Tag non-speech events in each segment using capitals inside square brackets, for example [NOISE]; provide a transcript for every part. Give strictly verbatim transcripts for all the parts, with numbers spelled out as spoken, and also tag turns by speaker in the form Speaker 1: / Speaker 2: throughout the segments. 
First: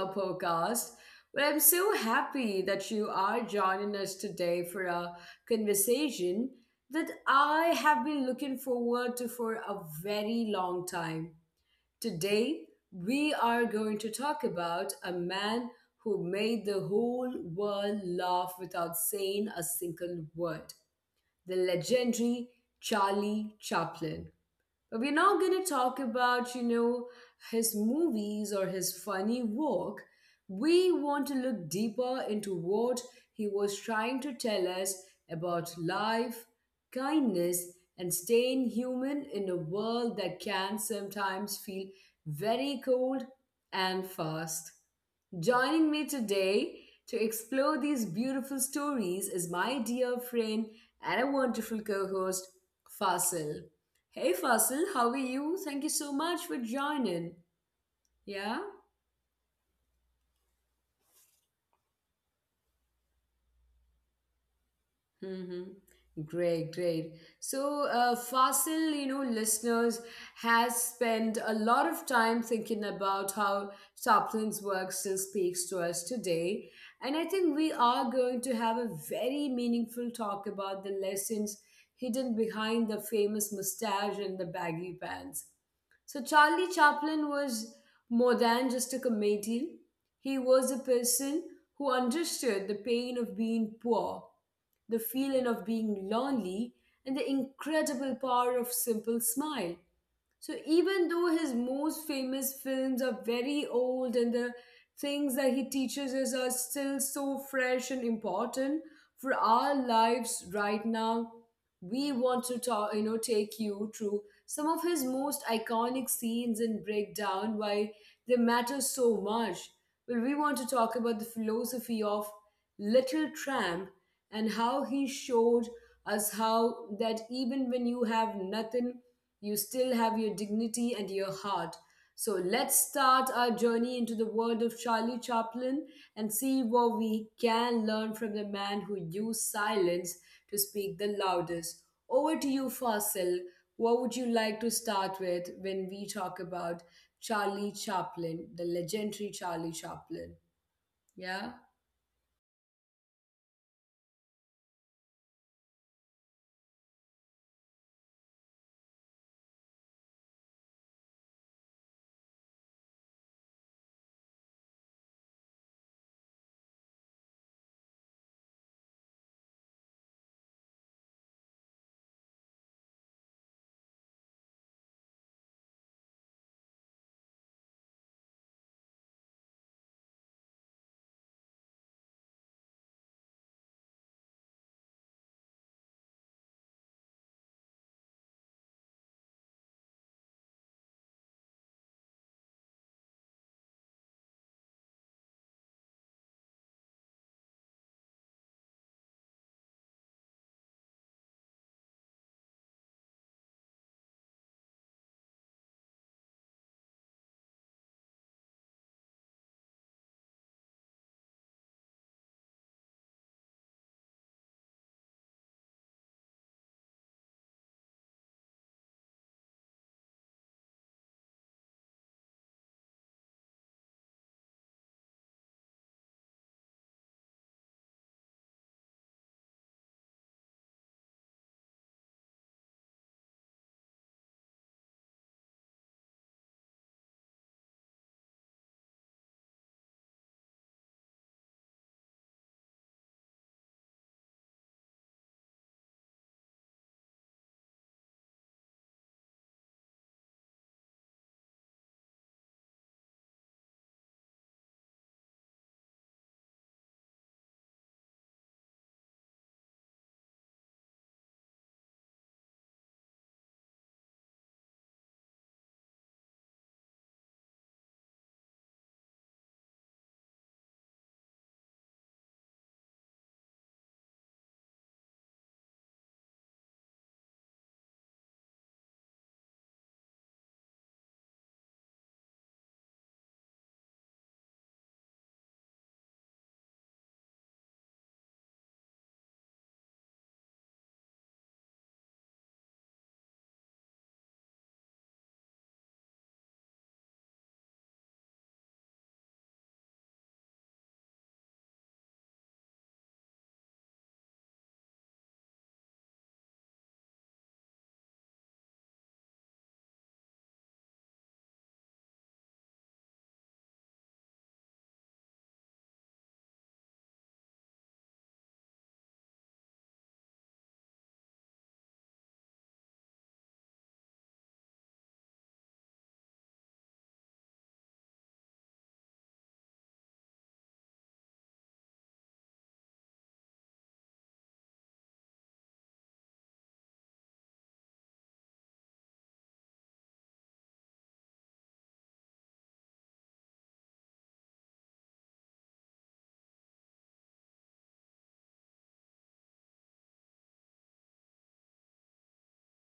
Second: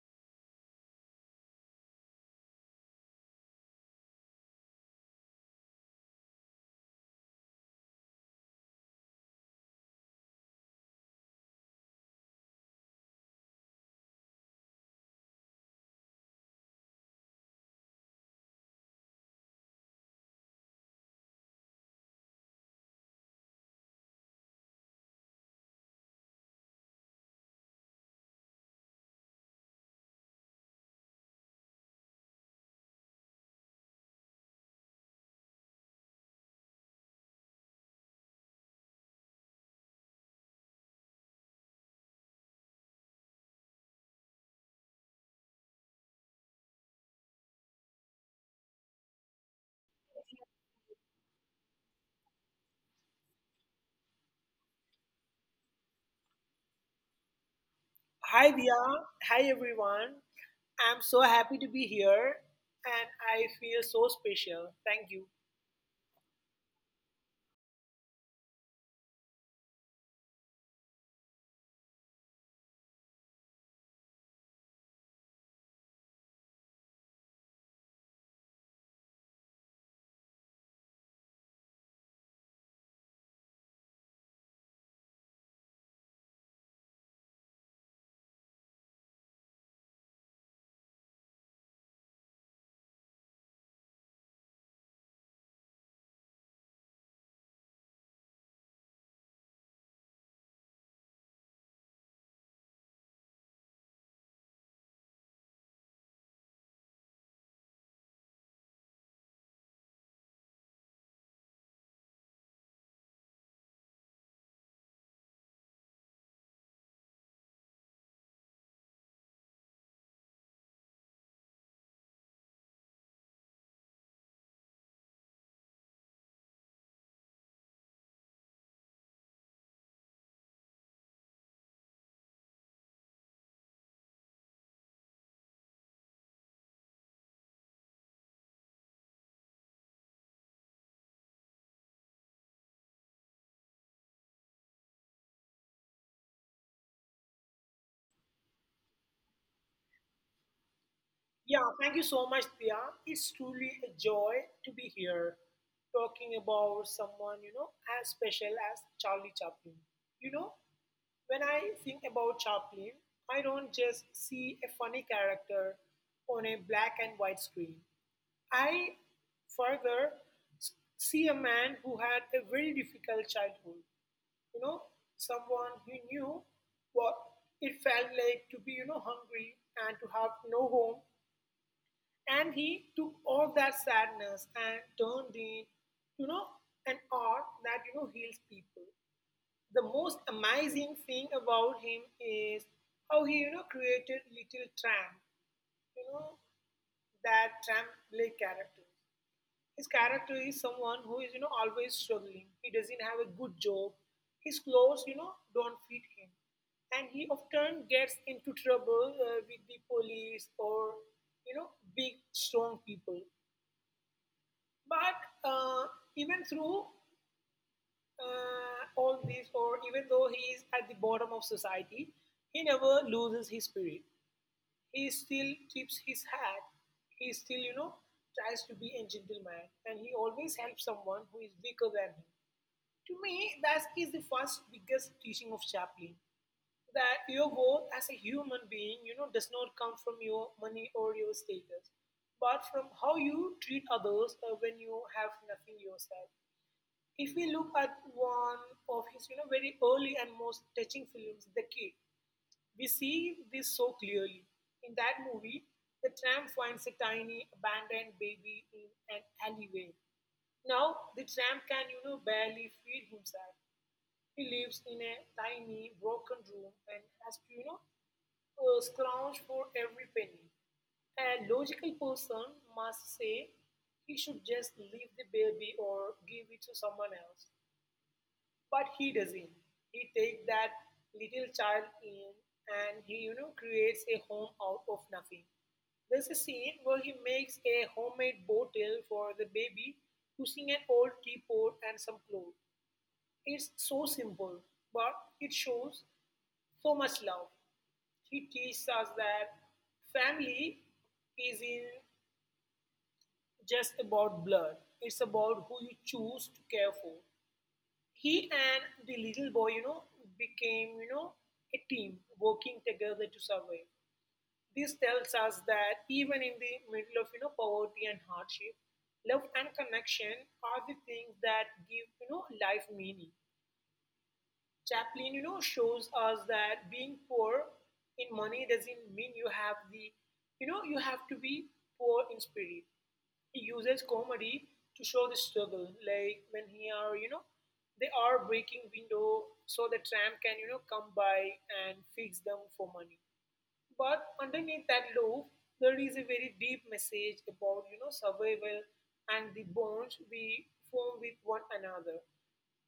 Speaker 1: our podcast. Well, I'm so happy that you are joining us today for a conversation that I have been looking forward to for a very long time. Today, we are going to talk about a man who made the whole world laugh without saying a single word, the legendary Charlie Chaplin. We're not going to talk about, you know, his movies or his funny work. We want to look deeper into what he was trying to tell us about life, kindness, and staying human in a world that can sometimes feel very cold and fast. Joining me today to explore these beautiful stories is my dear friend and a wonderful co host, Fasil. Hey, Fasil, how are you? Thank you so much for joining.
Speaker 2: Hi
Speaker 1: Yeah?
Speaker 2: Dia, hi everyone. I'm so happy to be here and I feel so special. Thank you.
Speaker 1: Mm-hmm. Great, great. So, uh, Fasil, you know, listeners has spent a lot of time thinking about how Chaplin's work still speaks to us today, and I think we are going to have a very meaningful talk about the lessons hidden behind the famous mustache and the baggy pants. So, Charlie Chaplin was more than just a comedian; he was a person who understood the pain of being poor, the feeling of being lonely, and the incredible power of simple smile. So even though his most famous films are very old and the things that he teaches us are still so fresh and important for our lives right now, we want to talk, you know, take you through some of his most iconic scenes and break down why they matter so much. Well, we want to talk about the philosophy of Little Tramp and how he showed us how that even when you have nothing you still have your dignity and your heart. So let's start our journey into the world of Charlie Chaplin and see what we can learn from the man who used silence to speak the loudest. Over to you, Fasil. What would you like to start with when we talk about Charlie Chaplin, the legendary Charlie Chaplin? Yeah?
Speaker 2: Yeah, thank you so much, Dia. It's truly a joy to be here talking about someone, you know, as special as Charlie Chaplin. You know, when I think about Chaplin, I don't just see a funny character on a black and white screen. I further s- see a man who had a very difficult childhood, you know, someone who knew what it felt like to be, you know, hungry and to have no home. And he took all that sadness and turned it, you know, an art that, you know, heals people. The most amazing thing about him is how he, you know, created little tramp, you know, that tramp-like characters. His character is someone who is, you know, always struggling. He doesn't have a good job. His clothes, you know, don't fit him. And he often gets into trouble uh, with the police or, you know, big, strong people. But uh, even through uh, all this, or even though he is at the bottom of society, he never loses his spirit. He still keeps his hat. He still, you know, tries to be a gentleman, and he always helps someone who is weaker than him. To me, that is the first biggest teaching of Chaplin, that your worth as a human being, you know, does not come from your money or your status, but from how you treat others uh, when you have nothing yourself. If we look at one of his, you know, very early and most touching films, The Kid, we see this so clearly. In that movie, the tramp finds a tiny abandoned baby in an alleyway. Now the tramp can, you know, barely feed himself. He lives in a tiny broken room and has to, you know, uh, scrounge for every penny. A logical person must say he should just leave the baby or give it to someone else. But he doesn't. He takes that little child in and he, you know, creates a home out of nothing. There's a scene where he makes a homemade bottle for the baby using an old teapot and some clothes. It's so simple, but it shows so much love. He teaches us that family isn't just about blood, it's about who you choose to care for. He and the little boy, you know, became, you know, a team working together to survive. This tells us that even in the middle of, you know, poverty and hardship, love and connection are the things that give, you know, life meaning. Chaplin, you know, shows us that being poor in money doesn't mean you have the, you know, you have to be poor in spirit. He uses comedy to show the struggle, like when he are, you know, they are breaking window so the tram can, you know, come by and fix them for money. But underneath that loaf, there is a very deep message about you know survival and the bonds we form with one another.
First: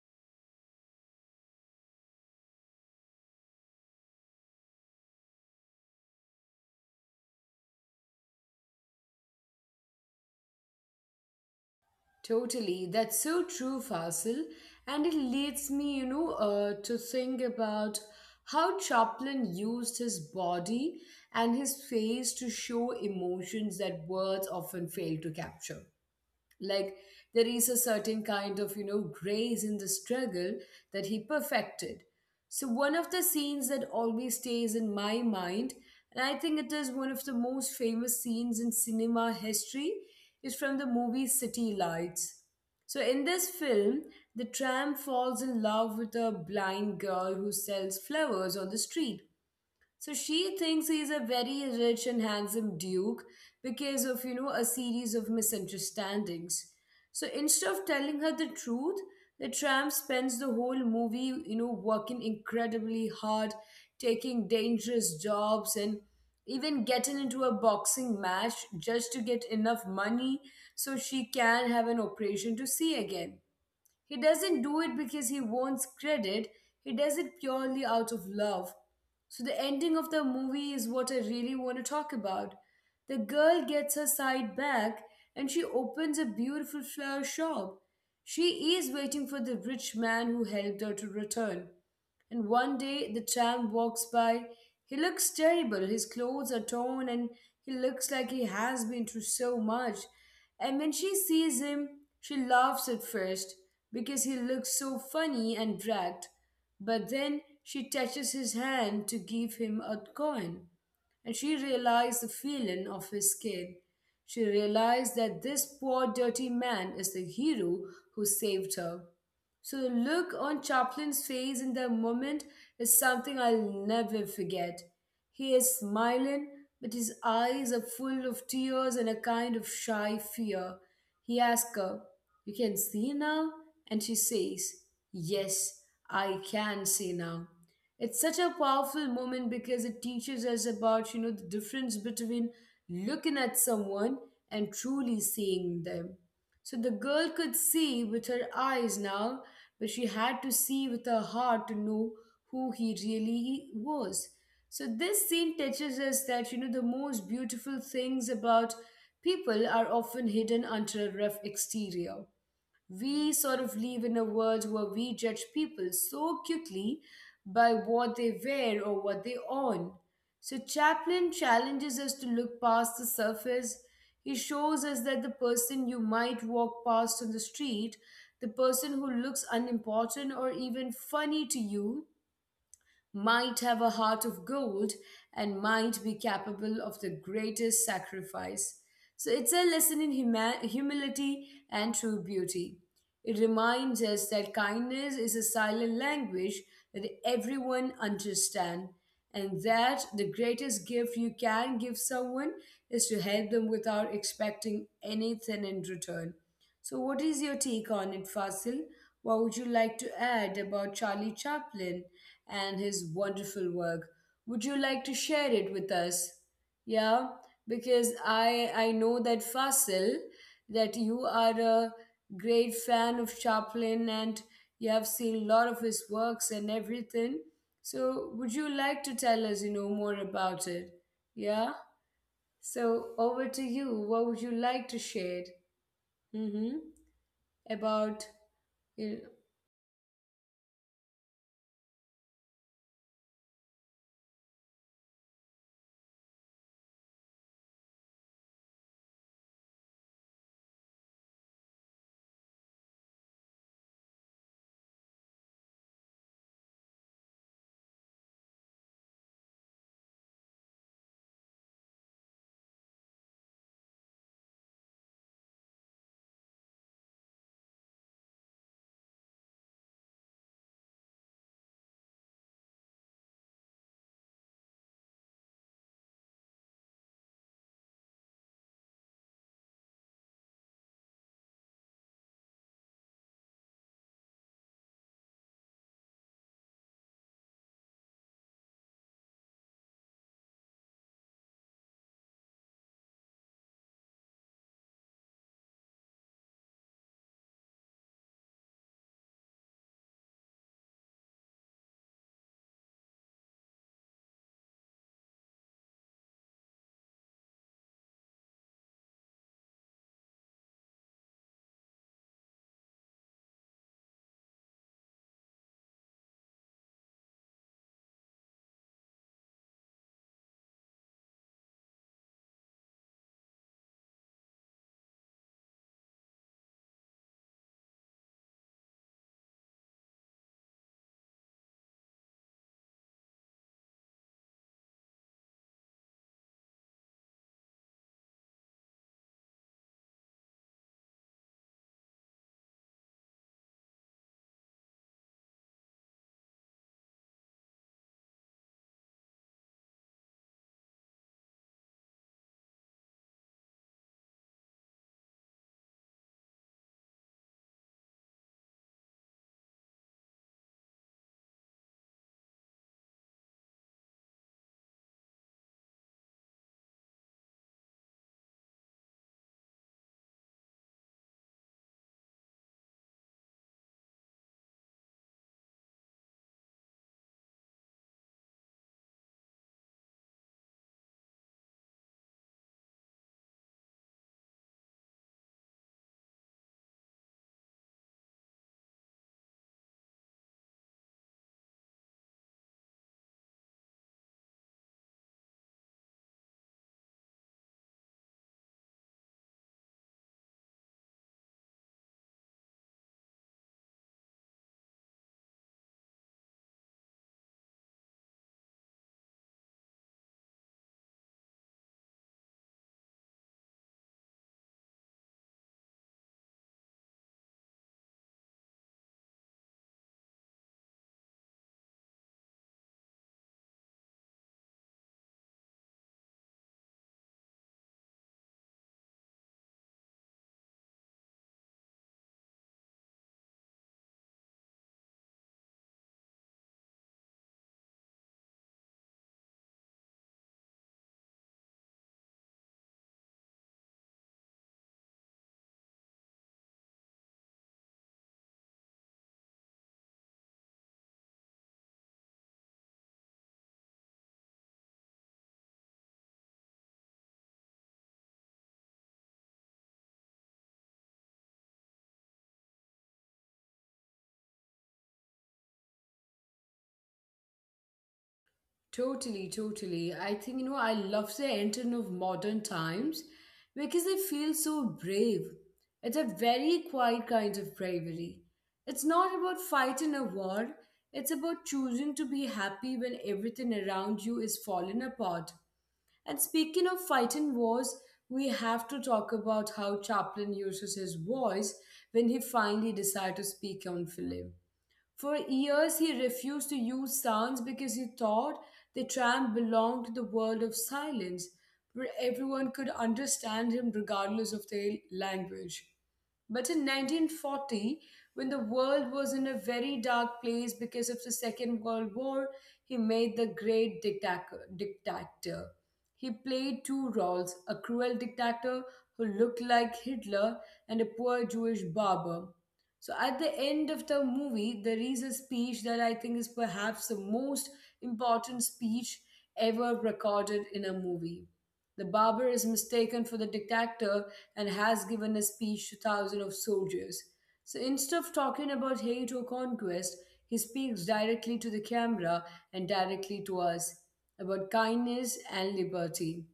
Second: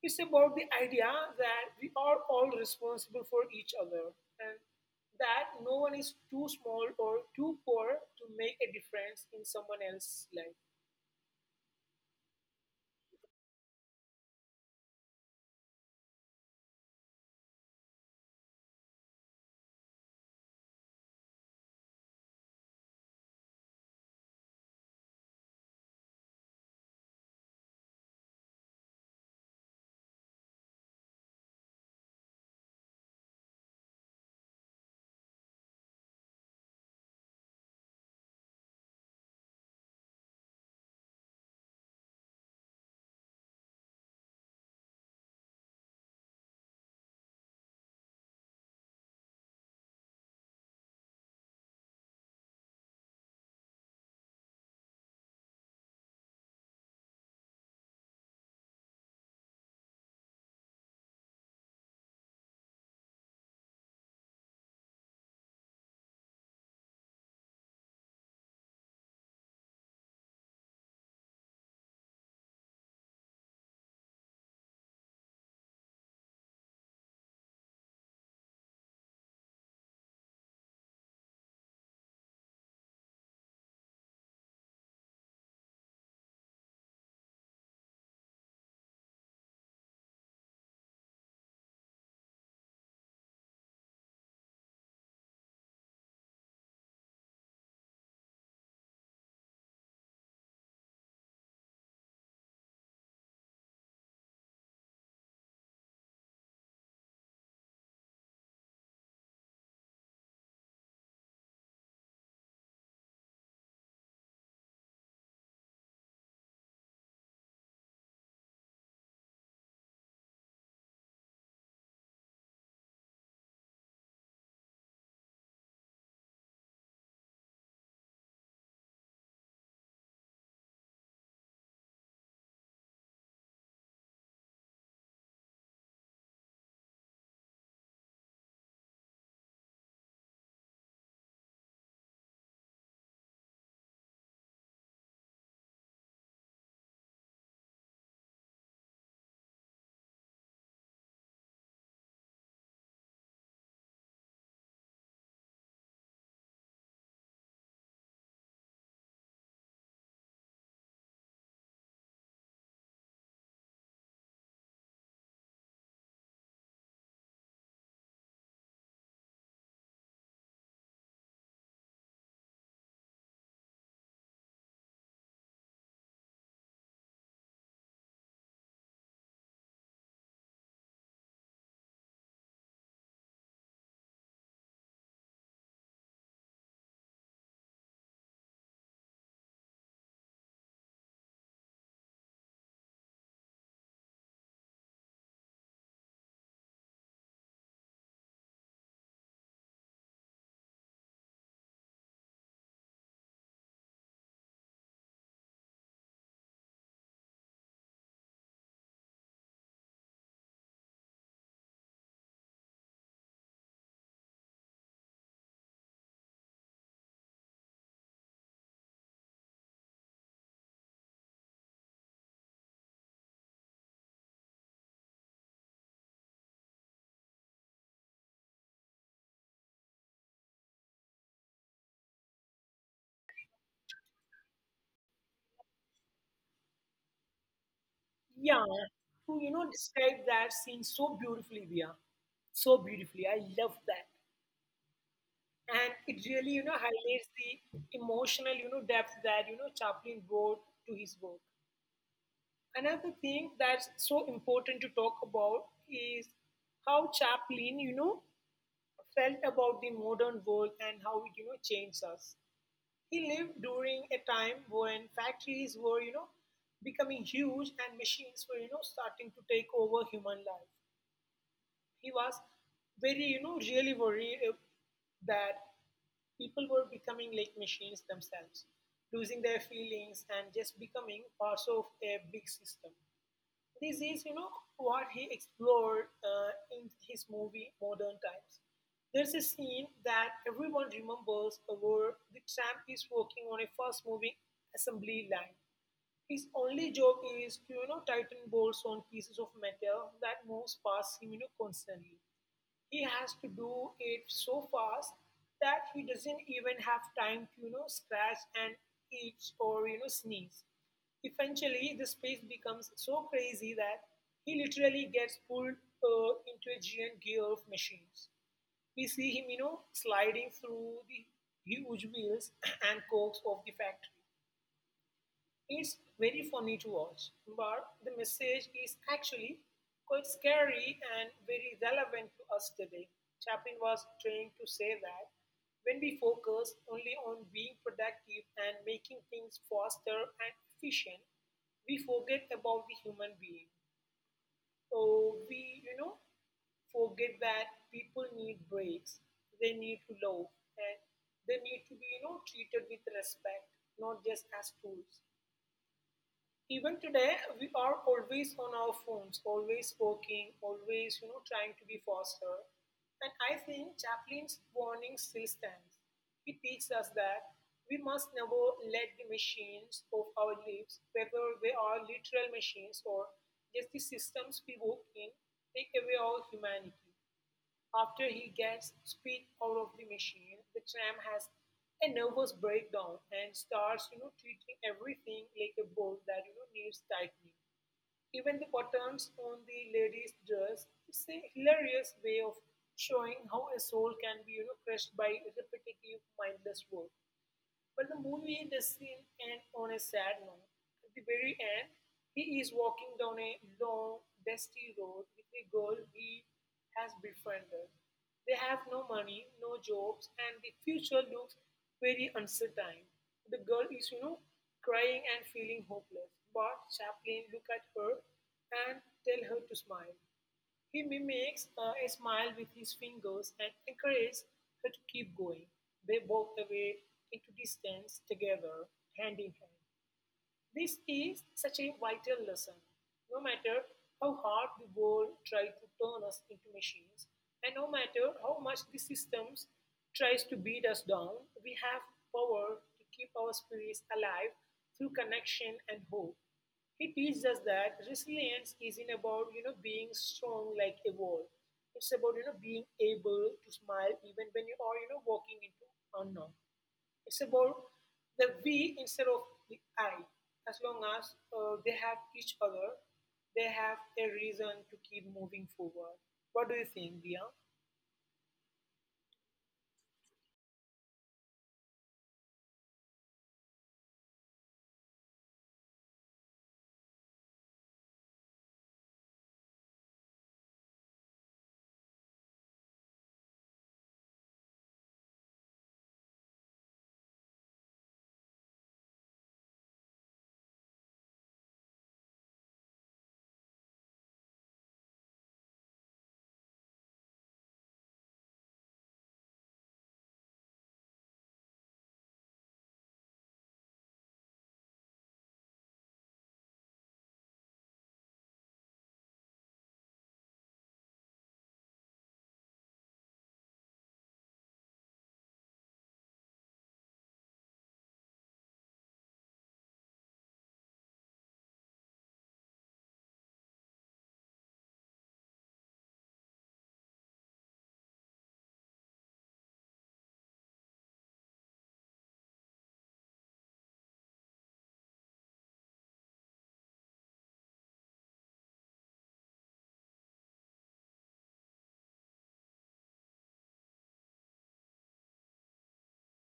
Speaker 2: It's about the idea that we are all responsible for each other and that no one is too small or too poor to make a difference in someone else's life.
Speaker 1: Totally. That's so true, Fasil. And it leads me, you know, uh, to think about how Chaplin used his body and his face to show emotions that words often fail to capture, like there is a certain kind of you know grace in the struggle that he perfected. So one of the scenes that always stays in my mind, and I think it is one of the most famous scenes in cinema history, is from the movie City Lights. So in this film, the tramp falls in love with a blind girl who sells flowers on the street. So she thinks he's a very rich and handsome duke because of, you know, a series of misunderstandings. So instead of telling her the truth, the tramp spends the whole movie, you know, working incredibly hard, taking dangerous jobs, and even getting into a boxing match just to get enough money so she can have an operation to see again. He doesn't do it because he wants credit, he does it purely out of love. So, the ending of the movie is what I really want to talk about. The girl gets her sight back and she opens a beautiful flower shop. She is waiting for the rich man who helped her to return. And one day the tramp walks by. He looks terrible. His clothes are torn and he looks like he has been through so much. And when she sees him, she laughs at first because he looks so funny and dragged. But then she touches his hand to give him a coin. And she realized the feeling of his skin. She realized that this poor dirty man is the hero who saved her. So the look on Chaplin's face in that moment is something I'll never forget. He is smiling, but his eyes are full of tears and a kind of shy fear. He asks her, "You can see now?" And she says, "Yes, I can see now." It's such a powerful moment because it teaches us about, you know, the difference between looking at someone and truly seeing them. So the girl could see with her eyes now, but she had to see with her heart to know who he really was. So this scene teaches us that you know the most beautiful things about people are often hidden under a rough exterior. We sort of live in a world where we judge people so quickly by what they wear or what they own. So Chaplin challenges us to look past the surface. He shows us that the person you might walk past on the street, the person who looks unimportant or even funny to you, might have a heart of gold and might be capable of the greatest sacrifice. So it's a lesson in huma- humility and true beauty. It reminds us that kindness is a silent language that everyone understands, and that the greatest gift you can give someone is to help them without expecting anything in return. So, what is your take on it, Fasil? What would you like to add about Charlie Chaplin and his wonderful work? Would you like to share it with us? Yeah, because I I know that, Fasil, that you are a great fan of Chaplin and you have seen a lot of his works and everything. So, would you like to tell us, you know, more about it? Yeah. So, over to you. What would you like to share? Mm-hmm. about
Speaker 2: Yeah,
Speaker 1: you know,
Speaker 2: who you know described that scene so beautifully, Via. So beautifully. I love that. And it really you know highlights the emotional you know depth that you know Chaplin brought to his work. Another thing that's so important to talk about is how Chaplin you know felt about the modern world and how it you know changed us. He lived during a time when factories were you know becoming huge and machines were you know starting to take over human life. He was very you know really worried uh, that people were becoming like machines themselves, losing their feelings and just becoming parts of a big system. This is you know what he explored uh, in his movie Modern Times. There's a scene that everyone remembers where the tramp is working on a fast moving assembly line. His only job is to you know tighten bolts on pieces of metal that moves past him you know constantly. He has to do it so fast that he doesn't even have time to, you know, scratch and itch or, you know, sneeze. Eventually, the space becomes so crazy that he literally gets pulled uh, into a giant gear of machines. We see him, you know, sliding through the huge wheels [CLEARS THROAT] and cogs of the factory. It's very funny to watch, but the message is actually quite scary and very relevant to us today. Chaplin was trying to say that when we focus only on being productive and making things faster and efficient, we forget about the human being. Or we, you know, forget that people need breaks, they need to love, and they need to be, you know, treated with respect, not just as tools. Even today, we are always on our phones, always working, always, you know, trying to be faster. And I think Chaplin's warning still stands. He teaches us that we must never let the machines of our lives, whether they are literal machines or just the systems we work in, take away our humanity. After he gets speed out of the machine, the tramp has a nervous breakdown and starts you know, treating everything like a bolt that you know, needs tightening. Even the buttons on the lady's dress is a hilarious way of showing how a soul can be you know, crushed by repetitive mindless work. But the movie doesn't end on a sad note. At the very end, he is walking down a long, dusty road with a girl he has befriended. They have no money, no jobs, and the future looks very uncertain. The girl is, you know, crying and feeling hopeless. But Chaplin look at her and tell her to smile. He mimics uh, a smile with his fingers and encourages her to keep going. They walk away into distance together, hand in hand. This is such a vital lesson. No matter how hard the world tries to turn us into machines, and no matter how much the systems tries to beat us down, we have power to keep our spirits alive through connection and hope. He teaches us that resilience isn't about you know being strong like a wall. It's about you know being able to smile even when you are you know walking into unknown. It's about the we instead of the I. As long as uh, they have each other, they have a reason to keep moving forward. What do you think, Dia?
Speaker 1: Totally, totally. I think, you know, I love the entering of modern times because I feel so brave. It's a very quiet kind of bravery. It's not about fighting a war, it's about choosing to be happy when everything around you is falling apart. And speaking of fighting wars, we have to talk about how Chaplin uses his voice when he finally decided to speak on film. For years, he refused to use sounds because he thought the tramp belonged to the world of silence, where everyone could understand him regardless of their language. But in nineteen forty, when the world was in a very dark place because of the Second World War, he made The Great dictator. dictator. He played two roles, a cruel dictator who looked like Hitler and a poor Jewish barber. So at the end of the movie, there is a speech that I think is perhaps the most important speech ever recorded in a movie. The barber is mistaken for the dictator and has given a speech to thousands of soldiers. So instead of talking about hate or conquest, he speaks directly to the camera and directly to us about kindness and liberty.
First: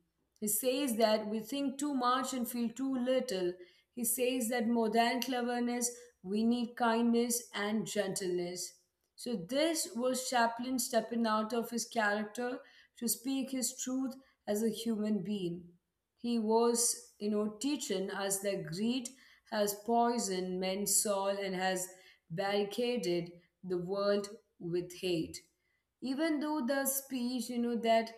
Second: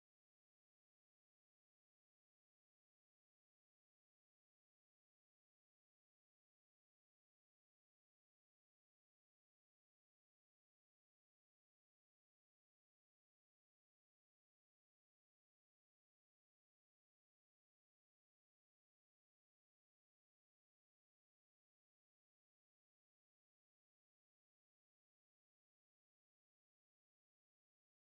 Speaker 1: He says that we think too much and feel too little. He says that more than cleverness, we need kindness and gentleness. So, this was Chaplin stepping out of his character to speak his truth as a human being. He was, you know, teaching us that greed has poisoned men's soul and has barricaded the world with hate. Even though the speech you know that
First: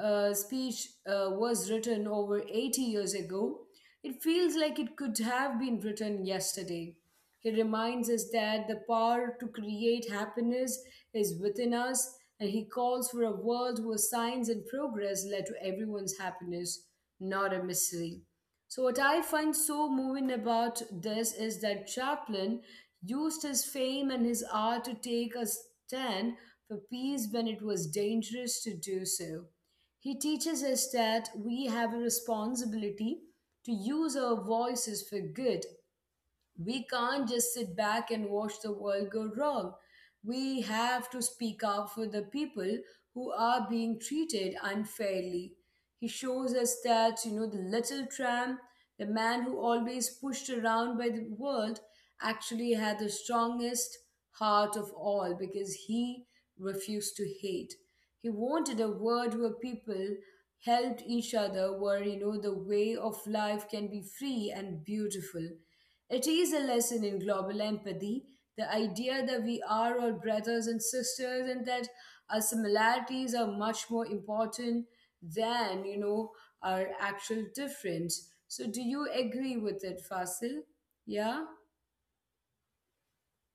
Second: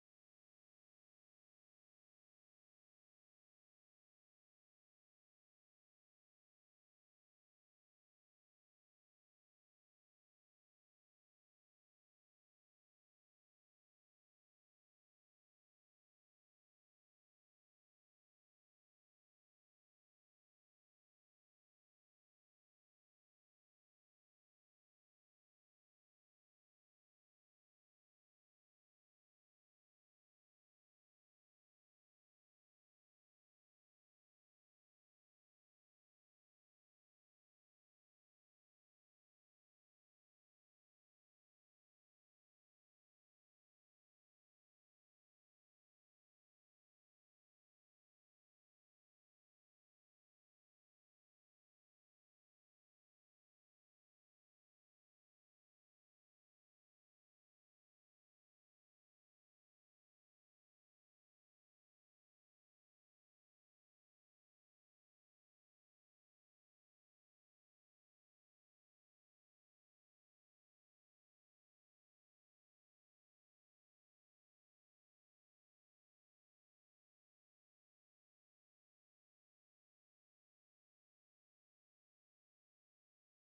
Speaker 1: uh, speech uh, was written over eighty years ago, it feels like it could have been written yesterday. He reminds us that the power to create happiness is within us, and he calls for a world where science and progress led to everyone's happiness, not a mystery. So, what I find so moving about this is that Chaplin used his fame and his art to take a stand for peace when it was dangerous to do so. He teaches us that we have a responsibility to use our voices for good. We can't just sit back and watch the world go wrong. We have to speak up for the people who are being treated unfairly. He shows us that, you know, the little tramp, the man who always pushed around by the world, actually had the strongest heart of all because he refused to hate. He wanted a world where people helped each other, where, you know, the way of life can be free and beautiful. It is a lesson in global empathy, the idea that we are all brothers and sisters and that our similarities are much more important than, you know, our actual difference. So do you agree with it, Fasil? Yeah?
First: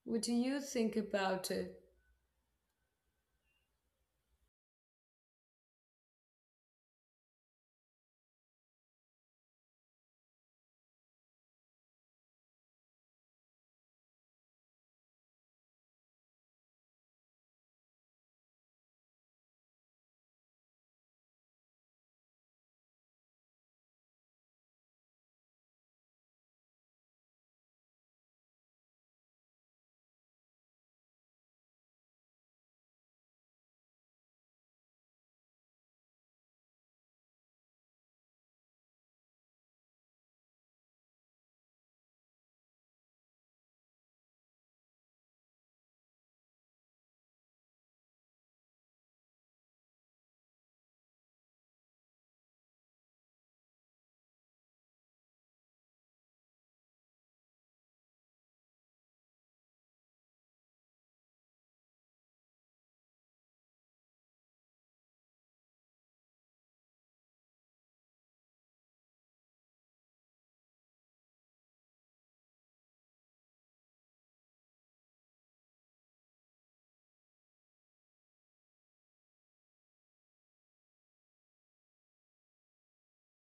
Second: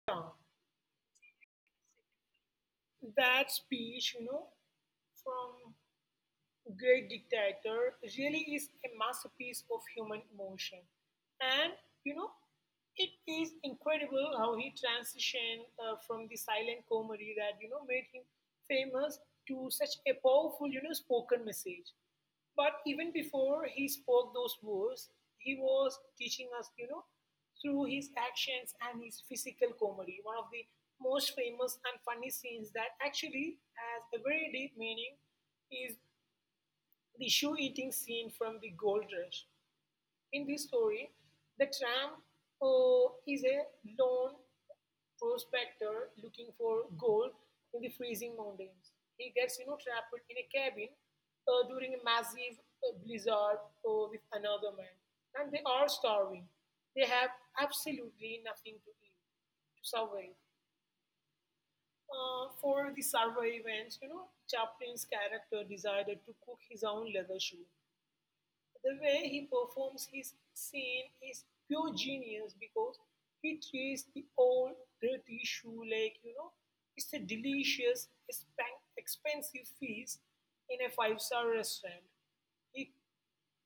Speaker 1: What
Speaker 2: Yeah.
Speaker 1: do you think about it?
Speaker 2: That speech, you know, from Great Dictator really is a masterpiece of human emotion. And, you know, it is incredible how he transitioned uh, from the silent comedy that, you know, made him famous to such a powerful, you know, spoken message. But even before he spoke those words, he was teaching us, you know, through his actions and his physical comedy. One of the most famous and funny scenes that actually has a very deep meaning is the shoe eating scene from The Gold Rush. In this story, the tramp uh, is a lone prospector looking for gold in the freezing mountains. He gets you know trapped in a cabin uh, during a massive uh, blizzard uh, with another man, and they are starving. They have absolutely nothing to eat to survive. Uh, for the survivance, you know, Chaplin's character decided to cook his own leather shoe. The way he performs his scene is pure genius because he treats the old dirty shoe like, you know, it's a delicious, expensive feast in a five star restaurant. He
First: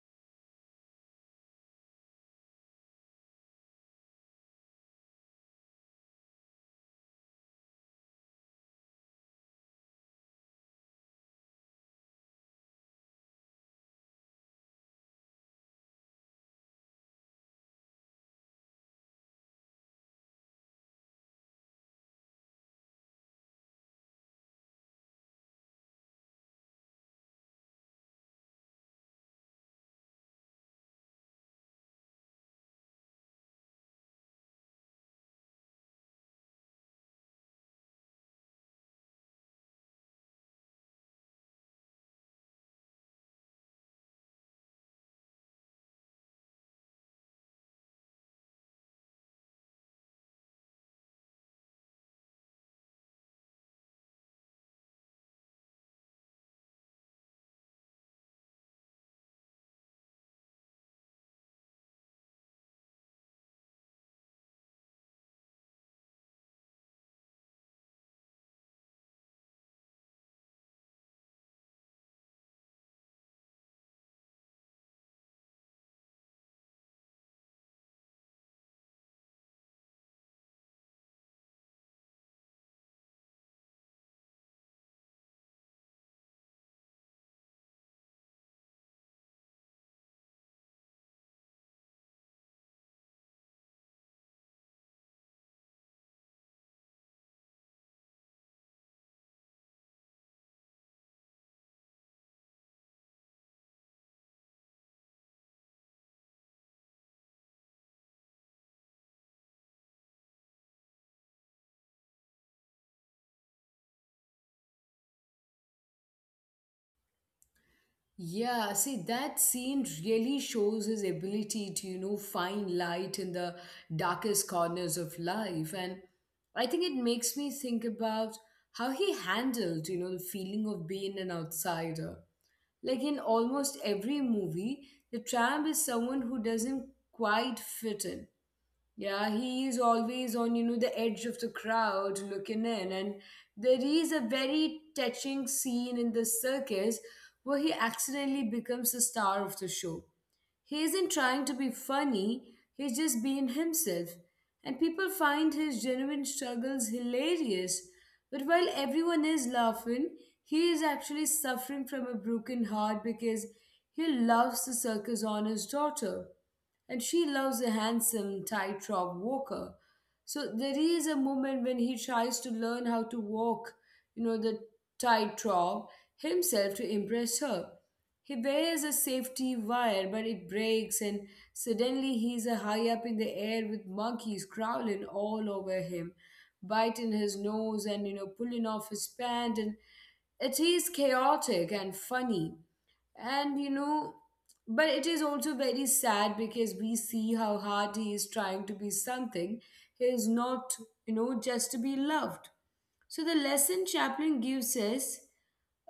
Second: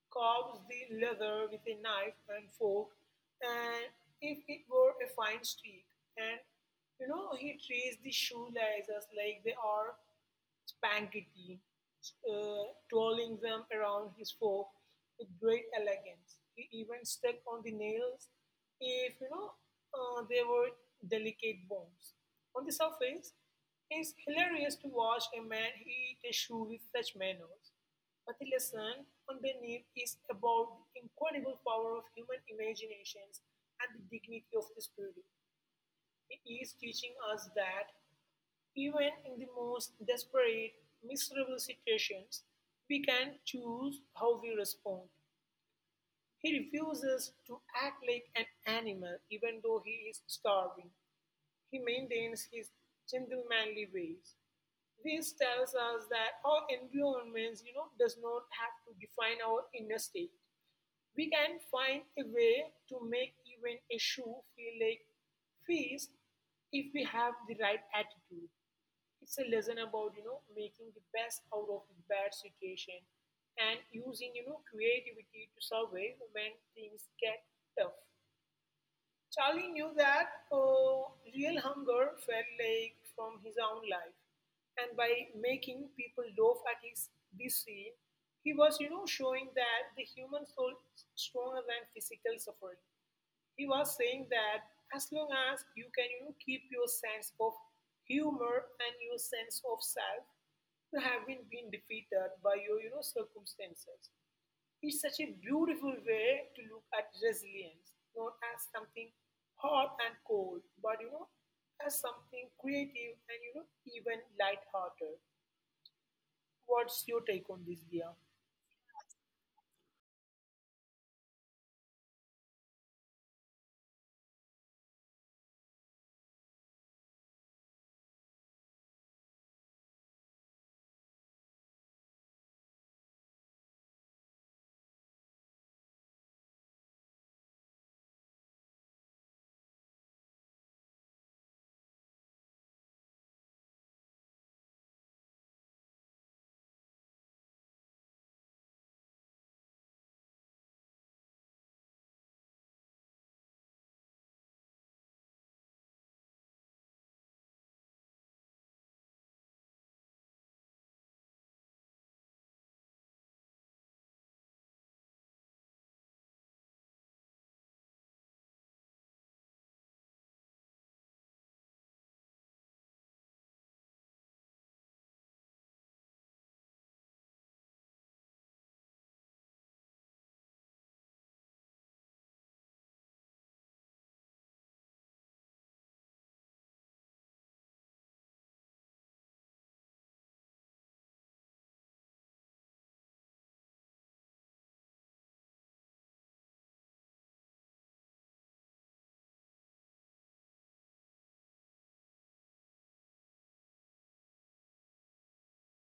Speaker 2: carves the leather with a knife and fork and if it were a fine steak, and you know he treats the shoe laces like they are spaghetti, uh, twirling them around his fork with great elegance. He even stuck on the nails if you know uh, they were delicate bones. On the surface, it's hilarious to watch a man eat a shoe with such manners. But the lesson underneath is about the incredible power of human imaginations and the dignity of the spirit. It is teaching us that even in the most desperate, miserable situations, we can choose how we respond. He refuses to act like an animal even though he is starving. He maintains his gentlemanly ways. This tells us that our environments, you know, does not have to define our inner state. We can find a way to make even a shoe feel like feast if we have the right attitude. It's a lesson about you know making the best out of the bad situation and using you know creativity to survive when things get tough. Charlie knew that uh, real hunger felt like from his own life, and by making people laugh at his this scene, he was, you know, showing that the human soul is stronger than physical suffering. He was saying that as long as you can, you know, keep your sense of humor and your sense of self, you have been been defeated by your, you know, circumstances is such a beautiful way to look at resilience, not as something hard and cold, but you know, as something creative and you know, even light-hearted. What's your take on this, Dia?
Speaker 1: Yeah, see, that scene really shows his ability to, you know, find light in the darkest corners of life. And I think it makes me think about how he handled, you know, the feeling of being an outsider. Like in almost every movie, the tramp is someone who doesn't quite fit in. Yeah, he is always on, you know, the edge of the crowd looking in. And there is a very touching scene in The Circus where he accidentally becomes the star of the show. He isn't trying to be funny, he's just being himself. And people find his genuine struggles hilarious. But while everyone is laughing, he is actually suffering from a broken heart because he loves the circus on his daughter and she loves a handsome tightrope walker. So there is a moment when he tries to learn how to walk, you know, the tightrope himself to impress her. He wears a safety wire, but it breaks, and suddenly he's a high up in the air with monkeys crawling all over him, biting his nose and you know pulling off his pant. And it is chaotic and funny and you know, but it is also very sad because we see how hard he is trying to be something. He is not, you know, just to be loved. So the lesson Chaplin gives us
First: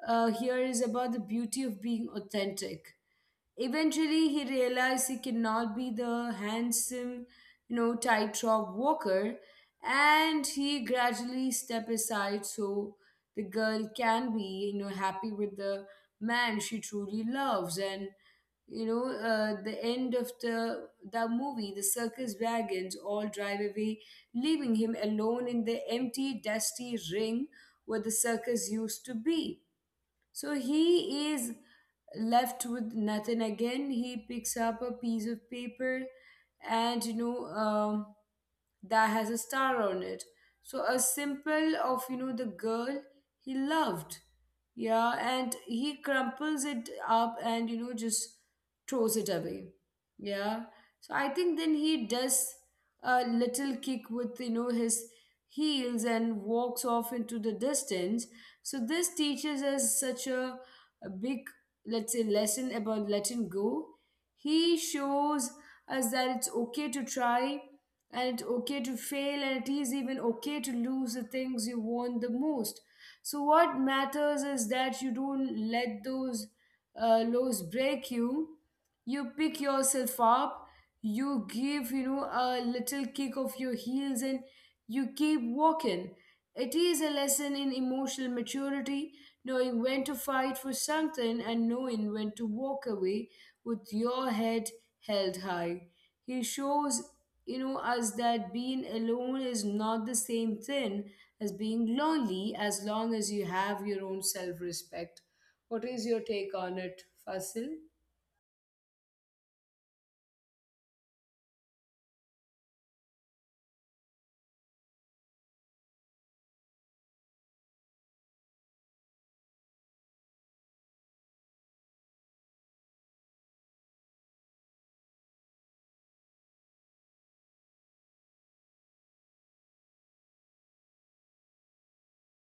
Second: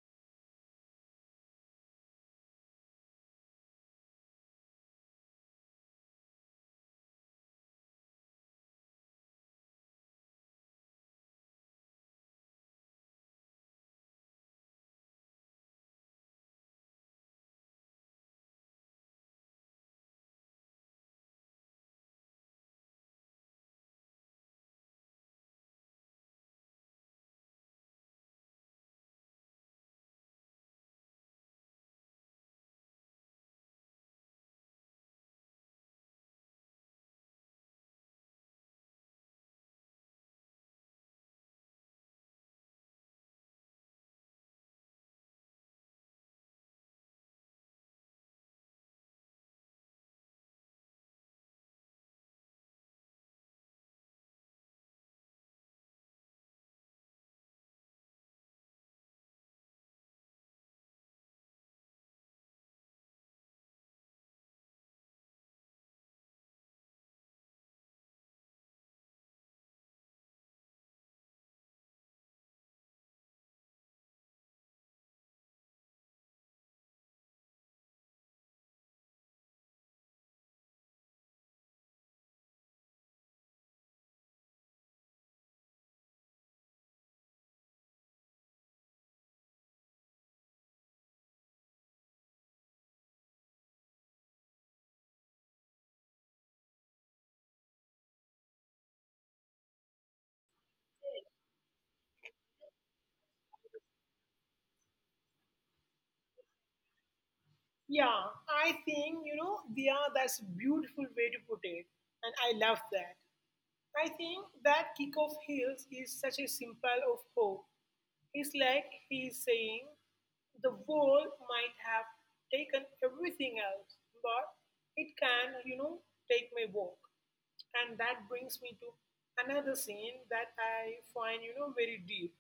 Speaker 1: uh, here is about the beauty of being authentic. Eventually, he realized he could not be the handsome, you know, tightrope walker, and he gradually stepped aside so the girl can be, you know, happy with the man she truly loves. And you know, uh, the end of the the movie, the circus wagons all drive away, leaving him alone in the empty, dusty ring where the circus used to be. So he is left with nothing again. He picks up a piece of paper and, you know, um, that has a star on it. So a simple of you know the girl he loved. Yeah, and he crumples it up and you know just throws it away. Yeah. So I think then he does a little kick with you know his heels and walks off into the distance. So this teaches us such a, a big, let's say, lesson about letting go. He shows us that it's okay to try and it's okay to fail and it is even okay to lose the things you want the most, so what matters is that you don't let those uh, lows break you. You pick yourself up, you give, you know a little kick of your heels, and you keep walking. It is a lesson in emotional maturity, knowing when to fight for something and knowing when to walk away with your head held high. He shows, you know us that being alone is not the same thing as being lonely, as long as you have your own self respect. What is your take on it, Fasil?
Speaker 2: Yeah, I think you know, Dia, that's a beautiful way to put it, and I love that. I think that kick off heels is such a symbol of hope. It's like he's saying, the world might have taken everything else, but it can, you know, take my walk. And that brings me to another scene that I find, you know, very deep,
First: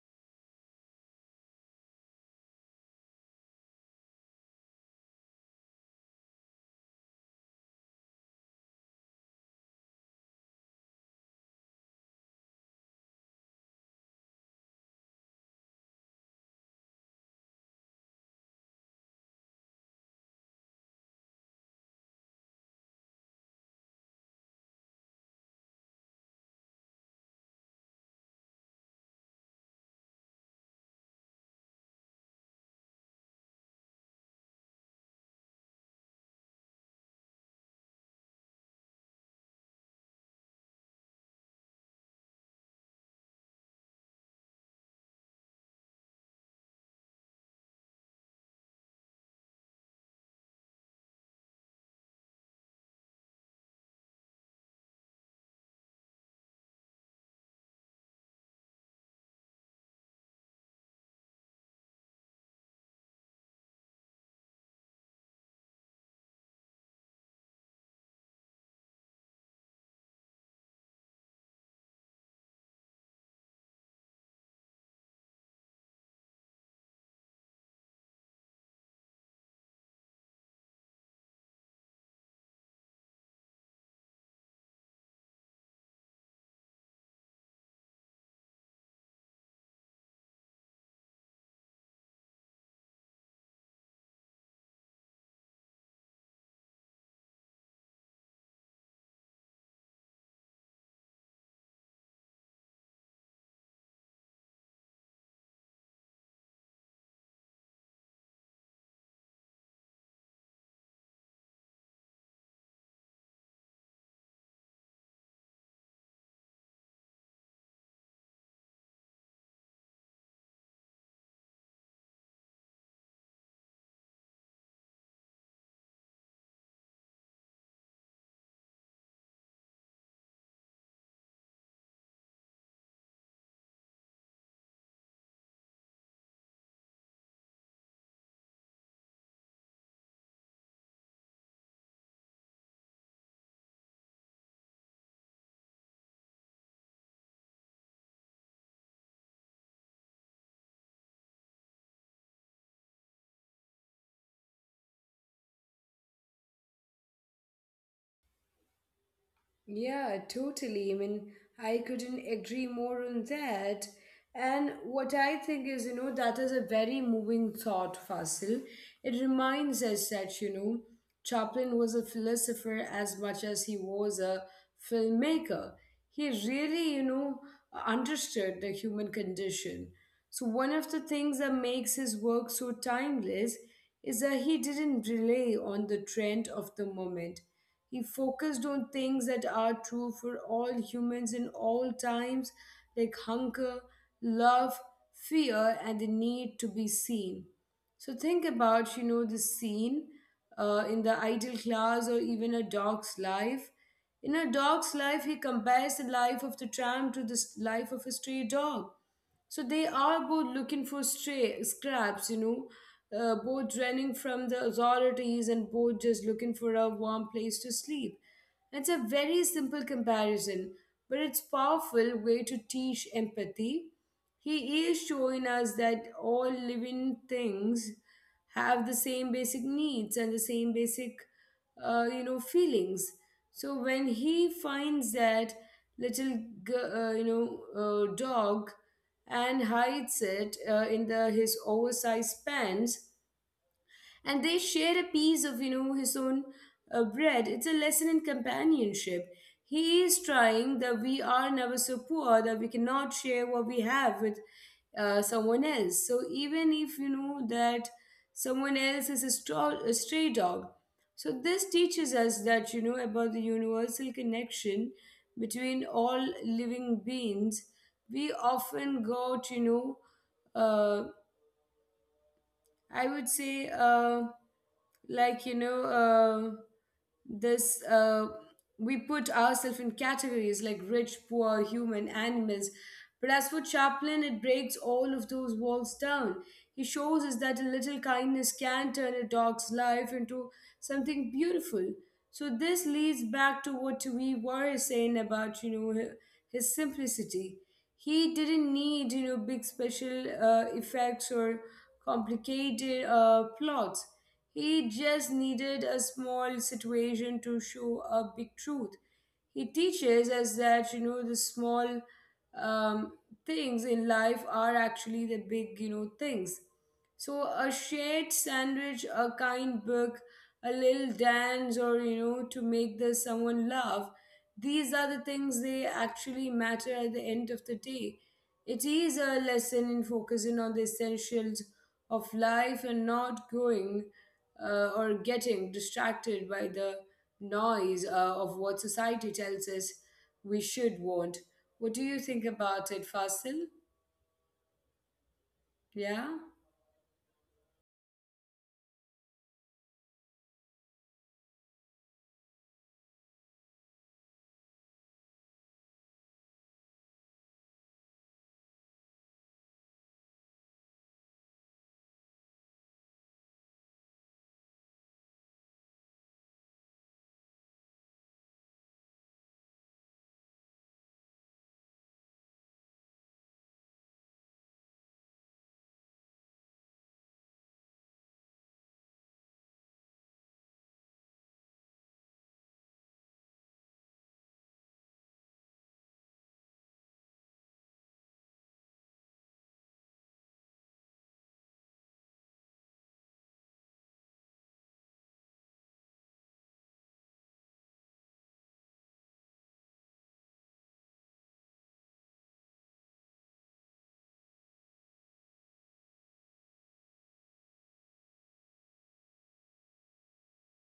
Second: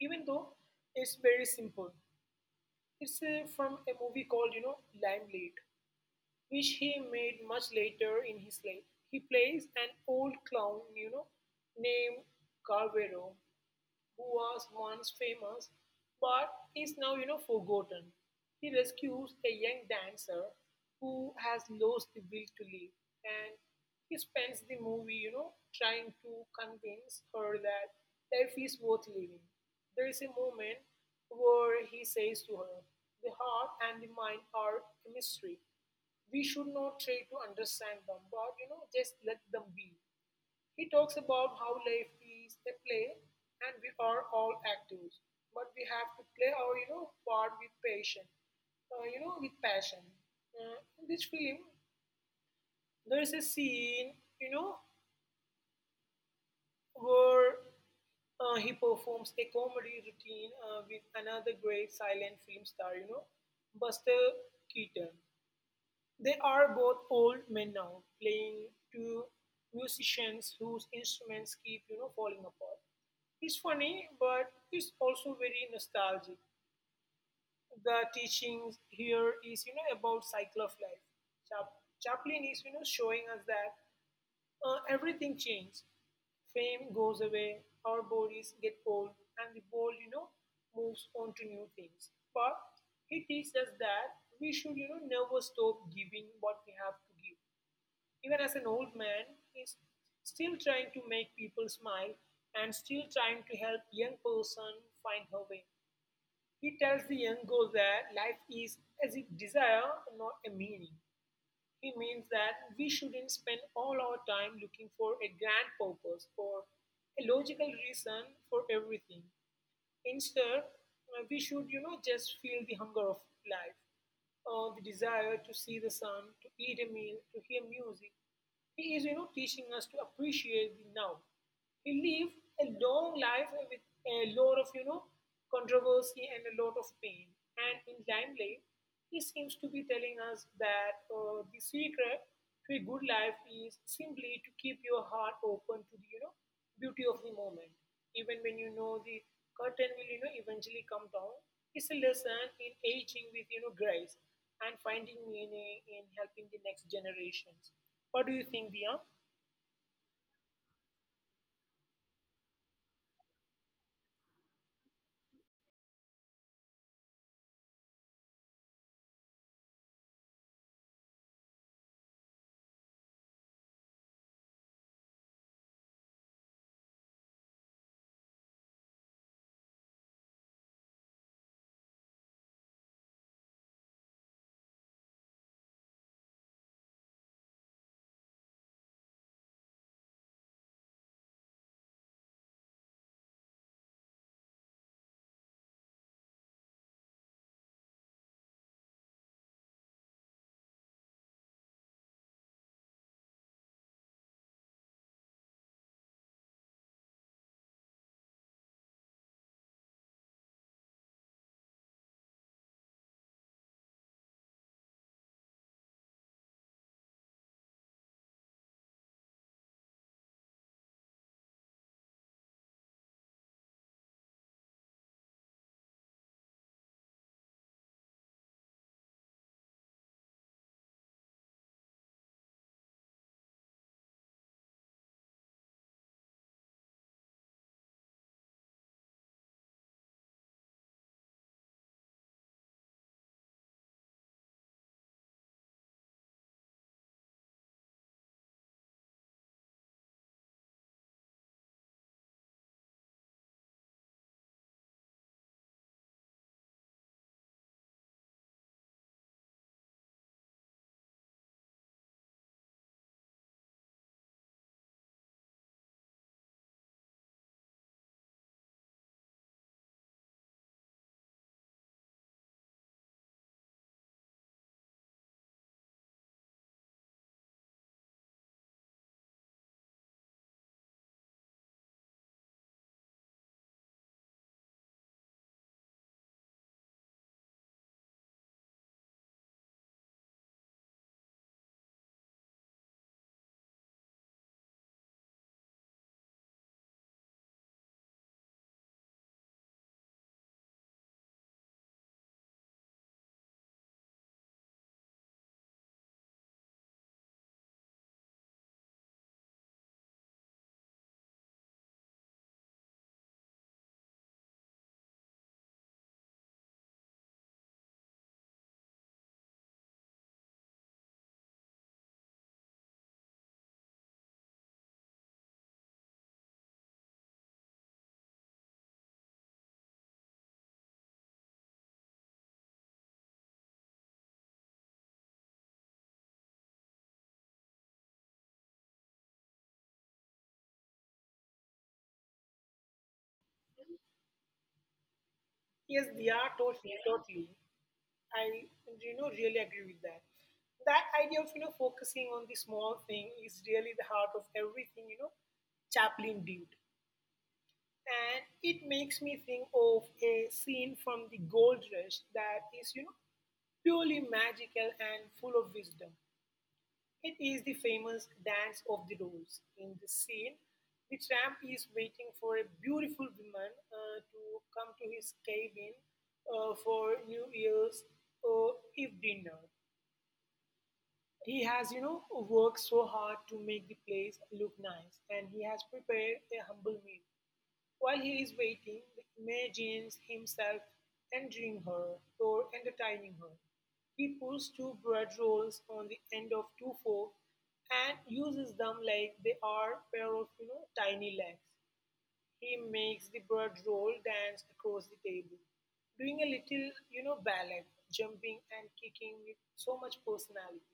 Speaker 2: even though it's very simple. It's uh, from a movie called, you know, Limelight, which he made much later in his life. He plays an old clown, you know, named Carvero, who was once famous but is now you know forgotten. He rescues a young dancer who has lost the will to live, and he spends the movie you know trying to convince her that life is worth living. There is a moment where he says to her, the heart and the mind are a mystery. We should not try to understand them, but you know, just let them be. He talks about how life is a play and we are all actors, but we have to play our you know part with passion, uh, you know with passion. Uh, in this film, there is a scene you know where uh, he performs a comedy routine uh, with another great silent film star, you know, Buster Keaton. They are both old men now, playing to musicians whose instruments keep you know falling apart. It's funny, but it's also very nostalgic. The teachings here is you know about cycle of life. Chap- Chaplin is you know showing us that uh, everything changes. Fame goes away, our bodies get old, and the world you know moves on to new things. But he teaches us that we should you know never stop giving what we have to give. Even as an old man, he's still trying to make people smile and still trying to help young person find her way. He tells the young girl that life is as a desire, not a meaning. He means that we shouldn't spend all our time looking for a grand purpose or a logical reason for everything. Instead, uh, we should, you know, just feel the hunger of life, or the desire to see the sun, to eat a meal, to hear music. He is, you know, teaching us to appreciate the now. He lived a long life with a lot of, you know, controversy and a lot of pain. And in Limelight, he seems to be telling us that uh, the secret to a good life is simply to keep your heart open to the you know beauty of the moment, even when you know the curtain will you know eventually come down. It's a lesson in aging with you know grace and finding meaning in helping the next generations. What do you think, Dia?
Speaker 1: Yeah, totally. I mean, I couldn't agree more on that. And what I think is, you know, that is a very moving thought, Fasil. It reminds us that, you know, Chaplin was a philosopher as much as he was a filmmaker. He really, you know, understood the human condition. So, one of the things that makes his work so timeless is that he didn't rely on the trend of the moment. He focused on things that are true for all humans in all times, like hunger, love, fear, and the need to be seen. So think about, you know, the scene uh, in the ideal class or even a dog's life. In a dog's life, he compares the life of the tramp to the s- life of a stray dog. So they are both looking for stray scraps, you know, uh, both running from the authorities and both just looking for a warm place to sleep. It's a very simple comparison, but it's powerful way to teach empathy. He is showing us that all living things have the same basic needs and the same basic uh, you know feelings. So when he finds that little g- uh, you know uh, dog and hides it uh, in the his oversized pants and they share a piece of you know his own uh, bread, it's a lesson in companionship. He is trying that we are never so poor that we cannot share what we have with uh, someone else, so even if you know that someone else is a, straw, a stray dog. So this teaches us that you know about the universal connection between all living beings. We often got you know uh, I would say, uh, like, you know, uh, this, uh, we put ourselves in categories like rich, poor, human, animals. But as for Chaplin, it breaks all of those walls down. He shows us that a little kindness can turn a dog's life into something beautiful. So this leads back to what we were saying about, you know, his simplicity. He didn't need, you know big special uh, effects or complicated uh, plots. He just needed a small situation to show a big truth. He teaches us that you know the small um, things in life are actually the big, you know things. So a shared sandwich, a kind book, a little dance, or you know to make the someone laugh, these are the things they actually matter at the end of the day. It is a lesson in focusing on the essentials of life and not going uh, or getting distracted by the noise uh, of what society tells us we should want. What do you think about it, Fasil? Yeah,
Speaker 2: Yes, Dia, totally, totally. I you know really agree with that. That idea of you know focusing on the small thing is really the heart of everything you know Chaplin did, and it makes me think of a scene from the Gold Rush that is you know purely magical and full of wisdom. It is the famous dance of the rose. In the scene, the tramp is waiting for a beautiful woman uh, to come to his cabin uh, for New Year's uh, Eve dinner. He has, you know, worked so hard to make the place look nice, and he has prepared a humble meal. While he is waiting, imagines himself entering her or entertaining her. He puts two bread rolls on the end of two forks and uses them like they are pair of, you know, tiny legs. He makes the bread roll dance across the table, doing a little, you know, ballet, jumping and kicking with so much personality.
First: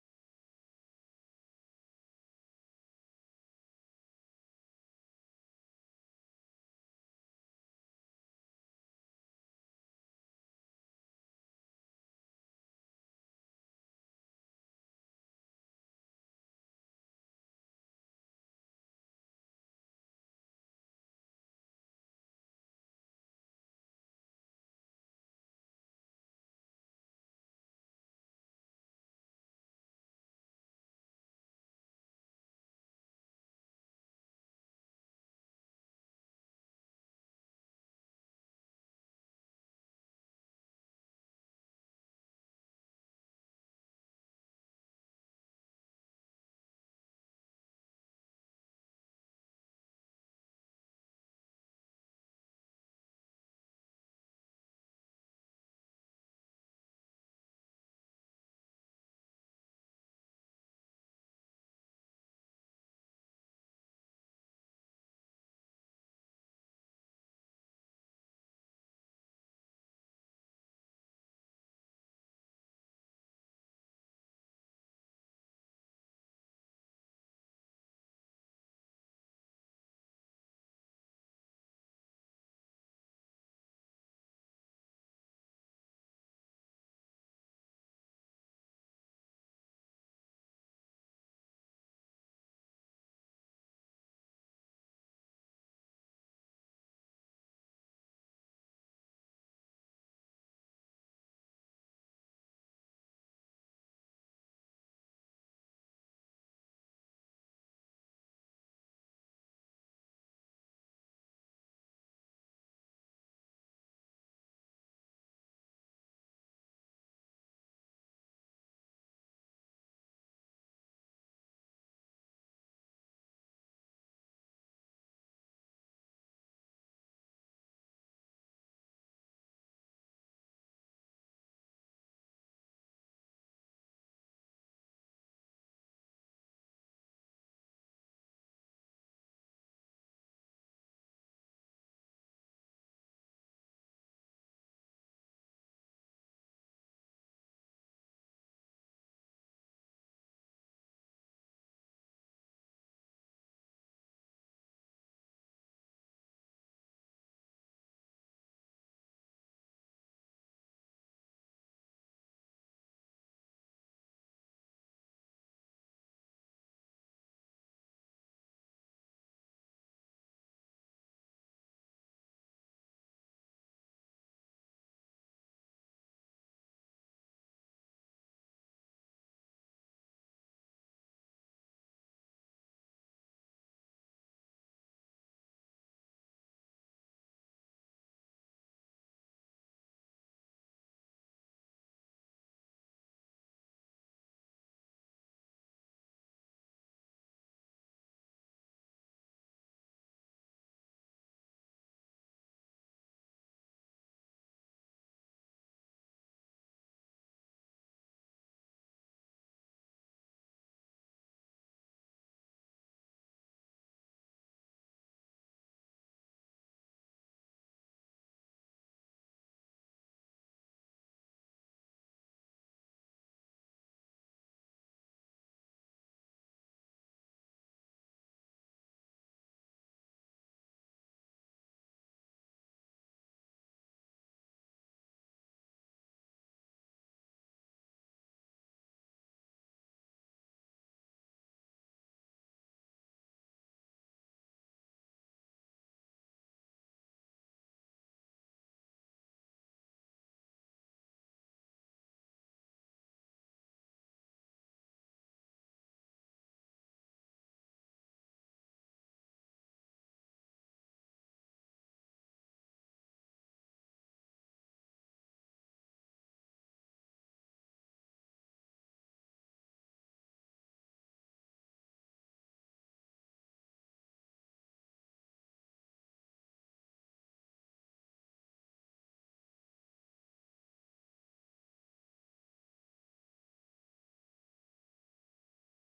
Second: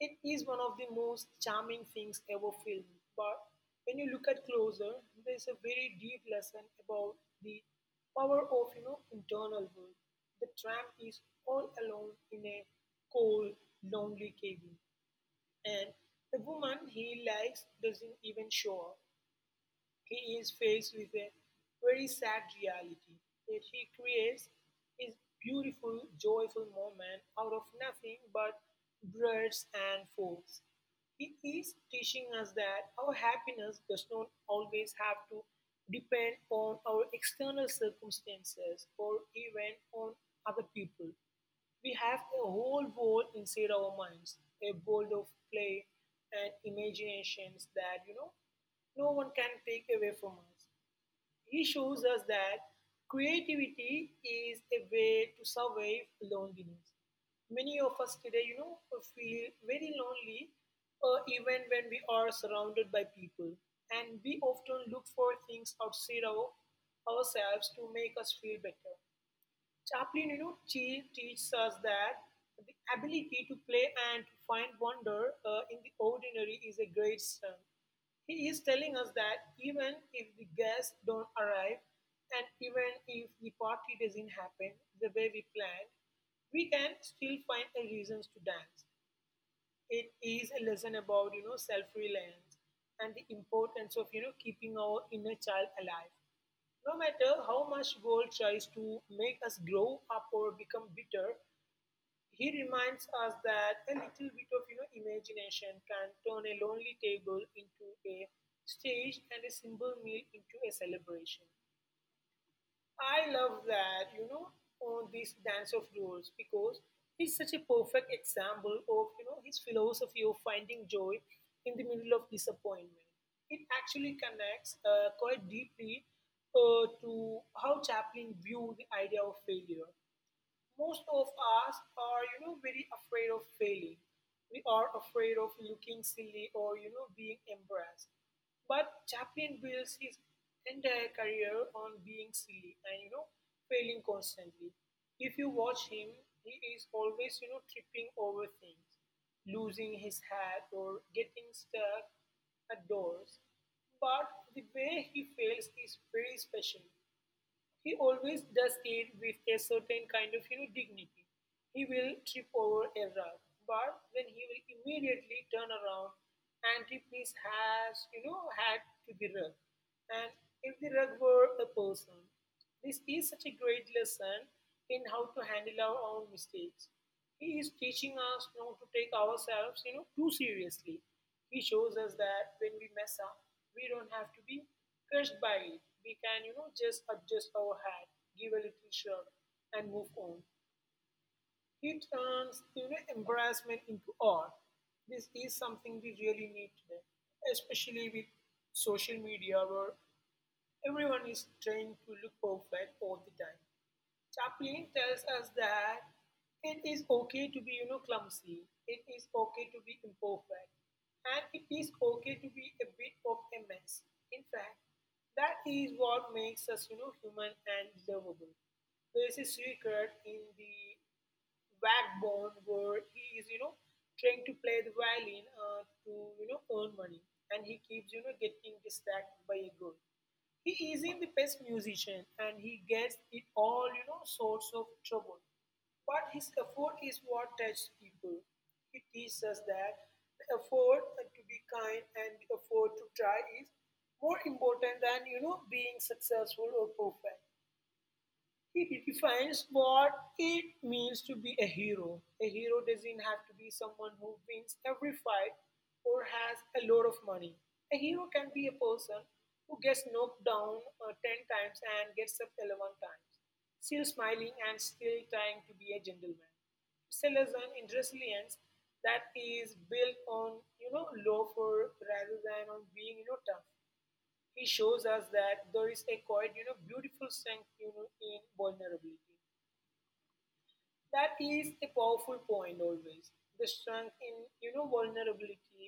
Speaker 2: It is one of the most charming things ever filmed, but when you look at closer, there is a very deep lesson about the power of you know internal work. The tramp is all alone in a cold, lonely cabin, and the woman he likes doesn't even show up. He is faced with a very sad reality that he creates his beautiful, joyful moment out of nothing but breads and forks. He is teaching us that our happiness does not always have to depend on our external circumstances or even on other people. We have a whole world inside our minds, a world of play and imaginations that, you know, no one can take away from us. He shows us that creativity is a way to survive loneliness. Many of us today, you know, feel very lonely uh, even when we are surrounded by people. And we often look for things outside our, ourselves to make us feel better. Chaplin, you know, Chi teaches us that the ability to play and to find wonder uh, in the ordinary is a great strength. He is telling us that even if the guests don't arrive and even if the party doesn't happen the way we planned, we can still find a reasons to dance. It is a lesson about you know self-reliance and the importance of you know keeping our inner child alive no matter how much world tries to make us grow up or become bitter. He reminds us that a little bit of you know imagination can turn a lonely table into a stage and a simple meal into a celebration. I love that, you know, on this dance of rules because he's such a perfect example of, you know, his philosophy of finding joy in the middle of disappointment. It actually connects uh, quite deeply uh, to how Chaplin viewed the idea of failure. Most of us are you know very afraid of failing. We are afraid of looking silly or you know being embarrassed, but chaplin builds his entire career on being silly and you know failing constantly. If you watch him, he is always you know tripping over things, losing his hat or getting stuck at doors. But the way he fails is very special. He always does it with a certain kind of you know dignity. He will trip over a rug, but then he will immediately turn around and tip his has you know hat to the rug. And if the rug were a person, this is such a great lesson in how to handle our own mistakes. He is teaching us not to take ourselves, you know, too seriously. He shows us that when we mess up, we don't have to be crushed by it. We can, you know, just adjust our hat, give a little shove, and move on. He turns, you know, embarrassment into art. This is something we really need today, especially with social media where everyone is trying to look perfect all the time. Chaplin tells us that it is okay to be you know clumsy, it is okay to be imperfect, and it is okay to be a bit of a mess. In fact, that is what makes us you know human and lovable. There is a secret in the backbone where he is you know trying to play the violin uh, to you know earn money, and he keeps you know getting distracted by a girl. He isn't the best musician and he gets in all you know sorts of trouble, but his effort is what touches people. He teaches us that the effort to be kind and the effort to try is more important than you know being successful or perfect. It defines what it means to be a hero. A hero doesn't have to be someone who wins every fight or has a lot of money. A hero can be a person who gets knocked down uh, ten times and gets up eleven times, still smiling and still trying to be a gentleman. It's a lesson in resilience that is built on, you know, love for rather than on being, you know, tough. He shows us that there is a quite you know beautiful strength you know in vulnerability. That is a powerful point always. The strength in you know vulnerability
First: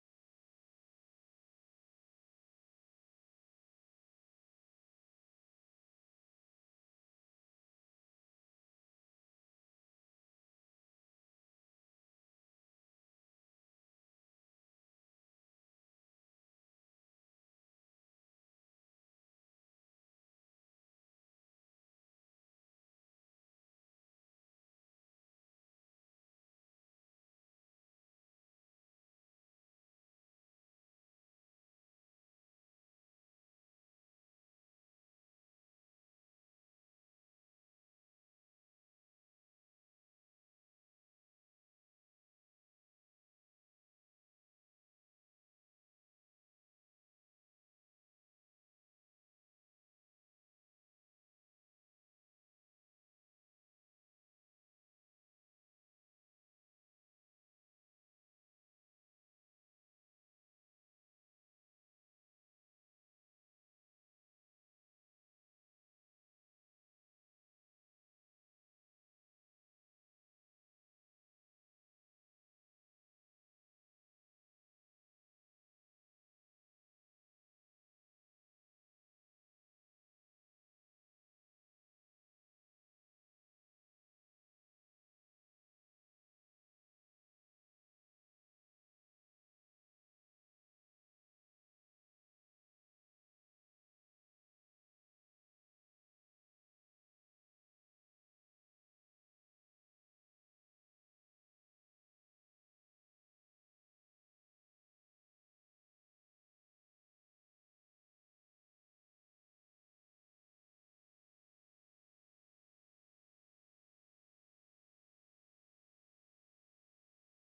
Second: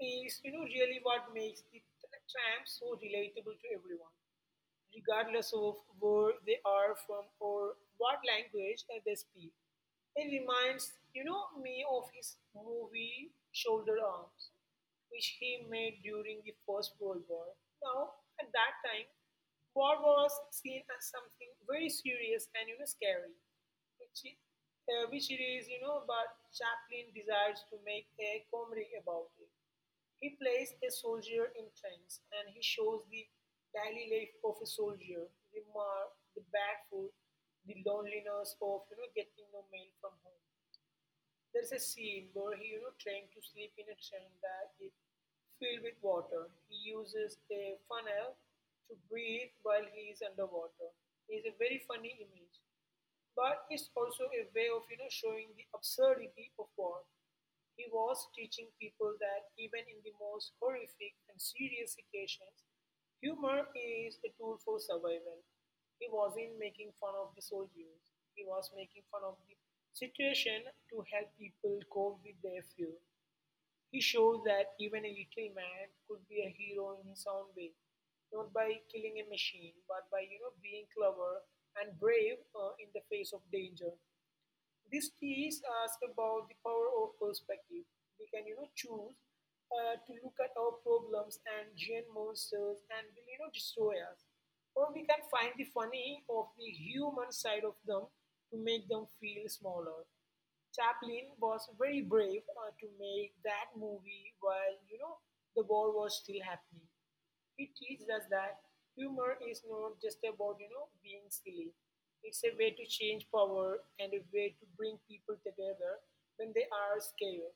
Speaker 2: is you know really what makes the tramp so relatable to everyone regardless of where they are from or what language they speak. It reminds, you know, me of his movie Shoulder Arms, which he made during the First World War. Now, at that time, war was seen as something very serious and you know scary, which it, uh, which it is, you know, but Chaplin desires to make a comedy about it. He plays a soldier in Trends, and he shows the daily life of a soldier, the mark, the bad food, the loneliness of you know getting no mail from home. There's a scene where he you know trying to sleep in a train that is filled with water. He uses a funnel to breathe while he is underwater. It's a very funny image, but it's also a way of you know showing the absurdity of war. He was teaching people that even in the most horrific and serious situations, humor is a tool for survival. He wasn't making fun of the soldiers. He was making fun of the situation to help people cope with their fear. He showed that even a little man could be a hero in his own way, not by killing a machine, but by you know being clever and brave uh, in the face of danger. This piece asks about the power of perspective. We can, you know, choose uh, to look at our problems and giant monsters and will, you know, destroy us. Or we can find the funny of the human side of them to make them feel smaller. Chaplin was very brave uh, to make that movie while you know the war was still happening. It teaches us that humor is not just about you know being silly. It's a way to change power and a way to bring people together when they are scared.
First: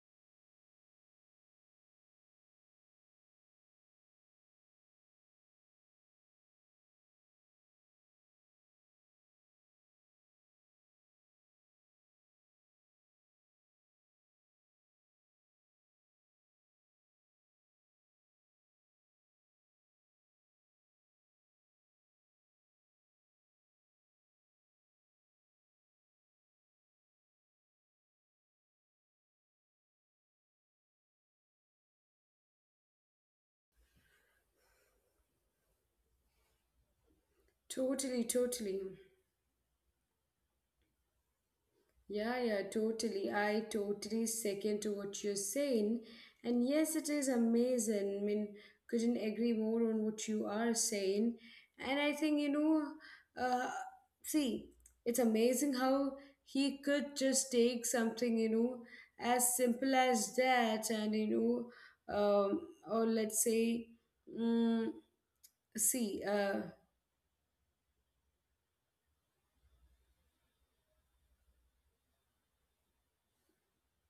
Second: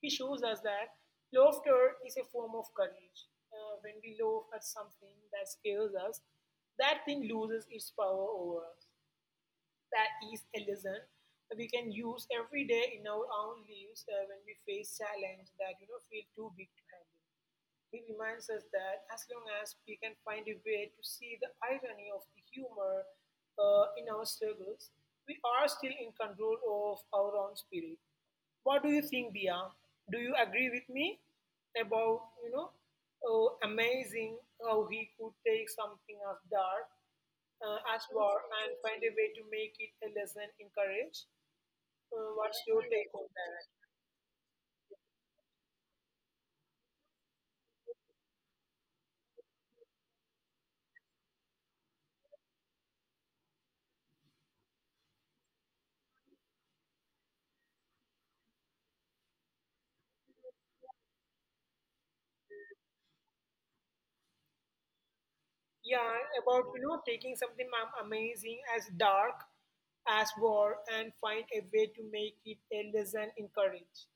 Speaker 2: He shows us that laughter is a form of courage. Uh, when we laugh at something that scares us, that thing loses its power over us. That is a lesson we can use every day in our own lives uh, when we face challenge that you know feel too big to handle. It reminds us that as long as we can find a way to see the irony of the humor uh, in our struggles, we are still in control of our own spirit. What do you think, Dia? Do you agree with me about you know, oh, amazing how he could take something as dark uh, as
Speaker 1: totally,
Speaker 2: war and
Speaker 1: totally.
Speaker 2: find a way to make it a lesson in courage? Uh,
Speaker 1: Yeah,
Speaker 2: what's
Speaker 1: yeah,
Speaker 2: your take on
Speaker 1: totally.
Speaker 2: that?
Speaker 1: I totally second to what you're saying. And yes, it is amazing. I mean, couldn't agree more on what you are saying. And I think, you know, uh, see, it's amazing how he could just take something, you know, as simple as that. And, you know, um, or let's say, mm,
Speaker 2: Yeah,
Speaker 1: see, uh,
Speaker 2: about you know taking something am- amazing as dark as war and find a way to make it a lesson in courage.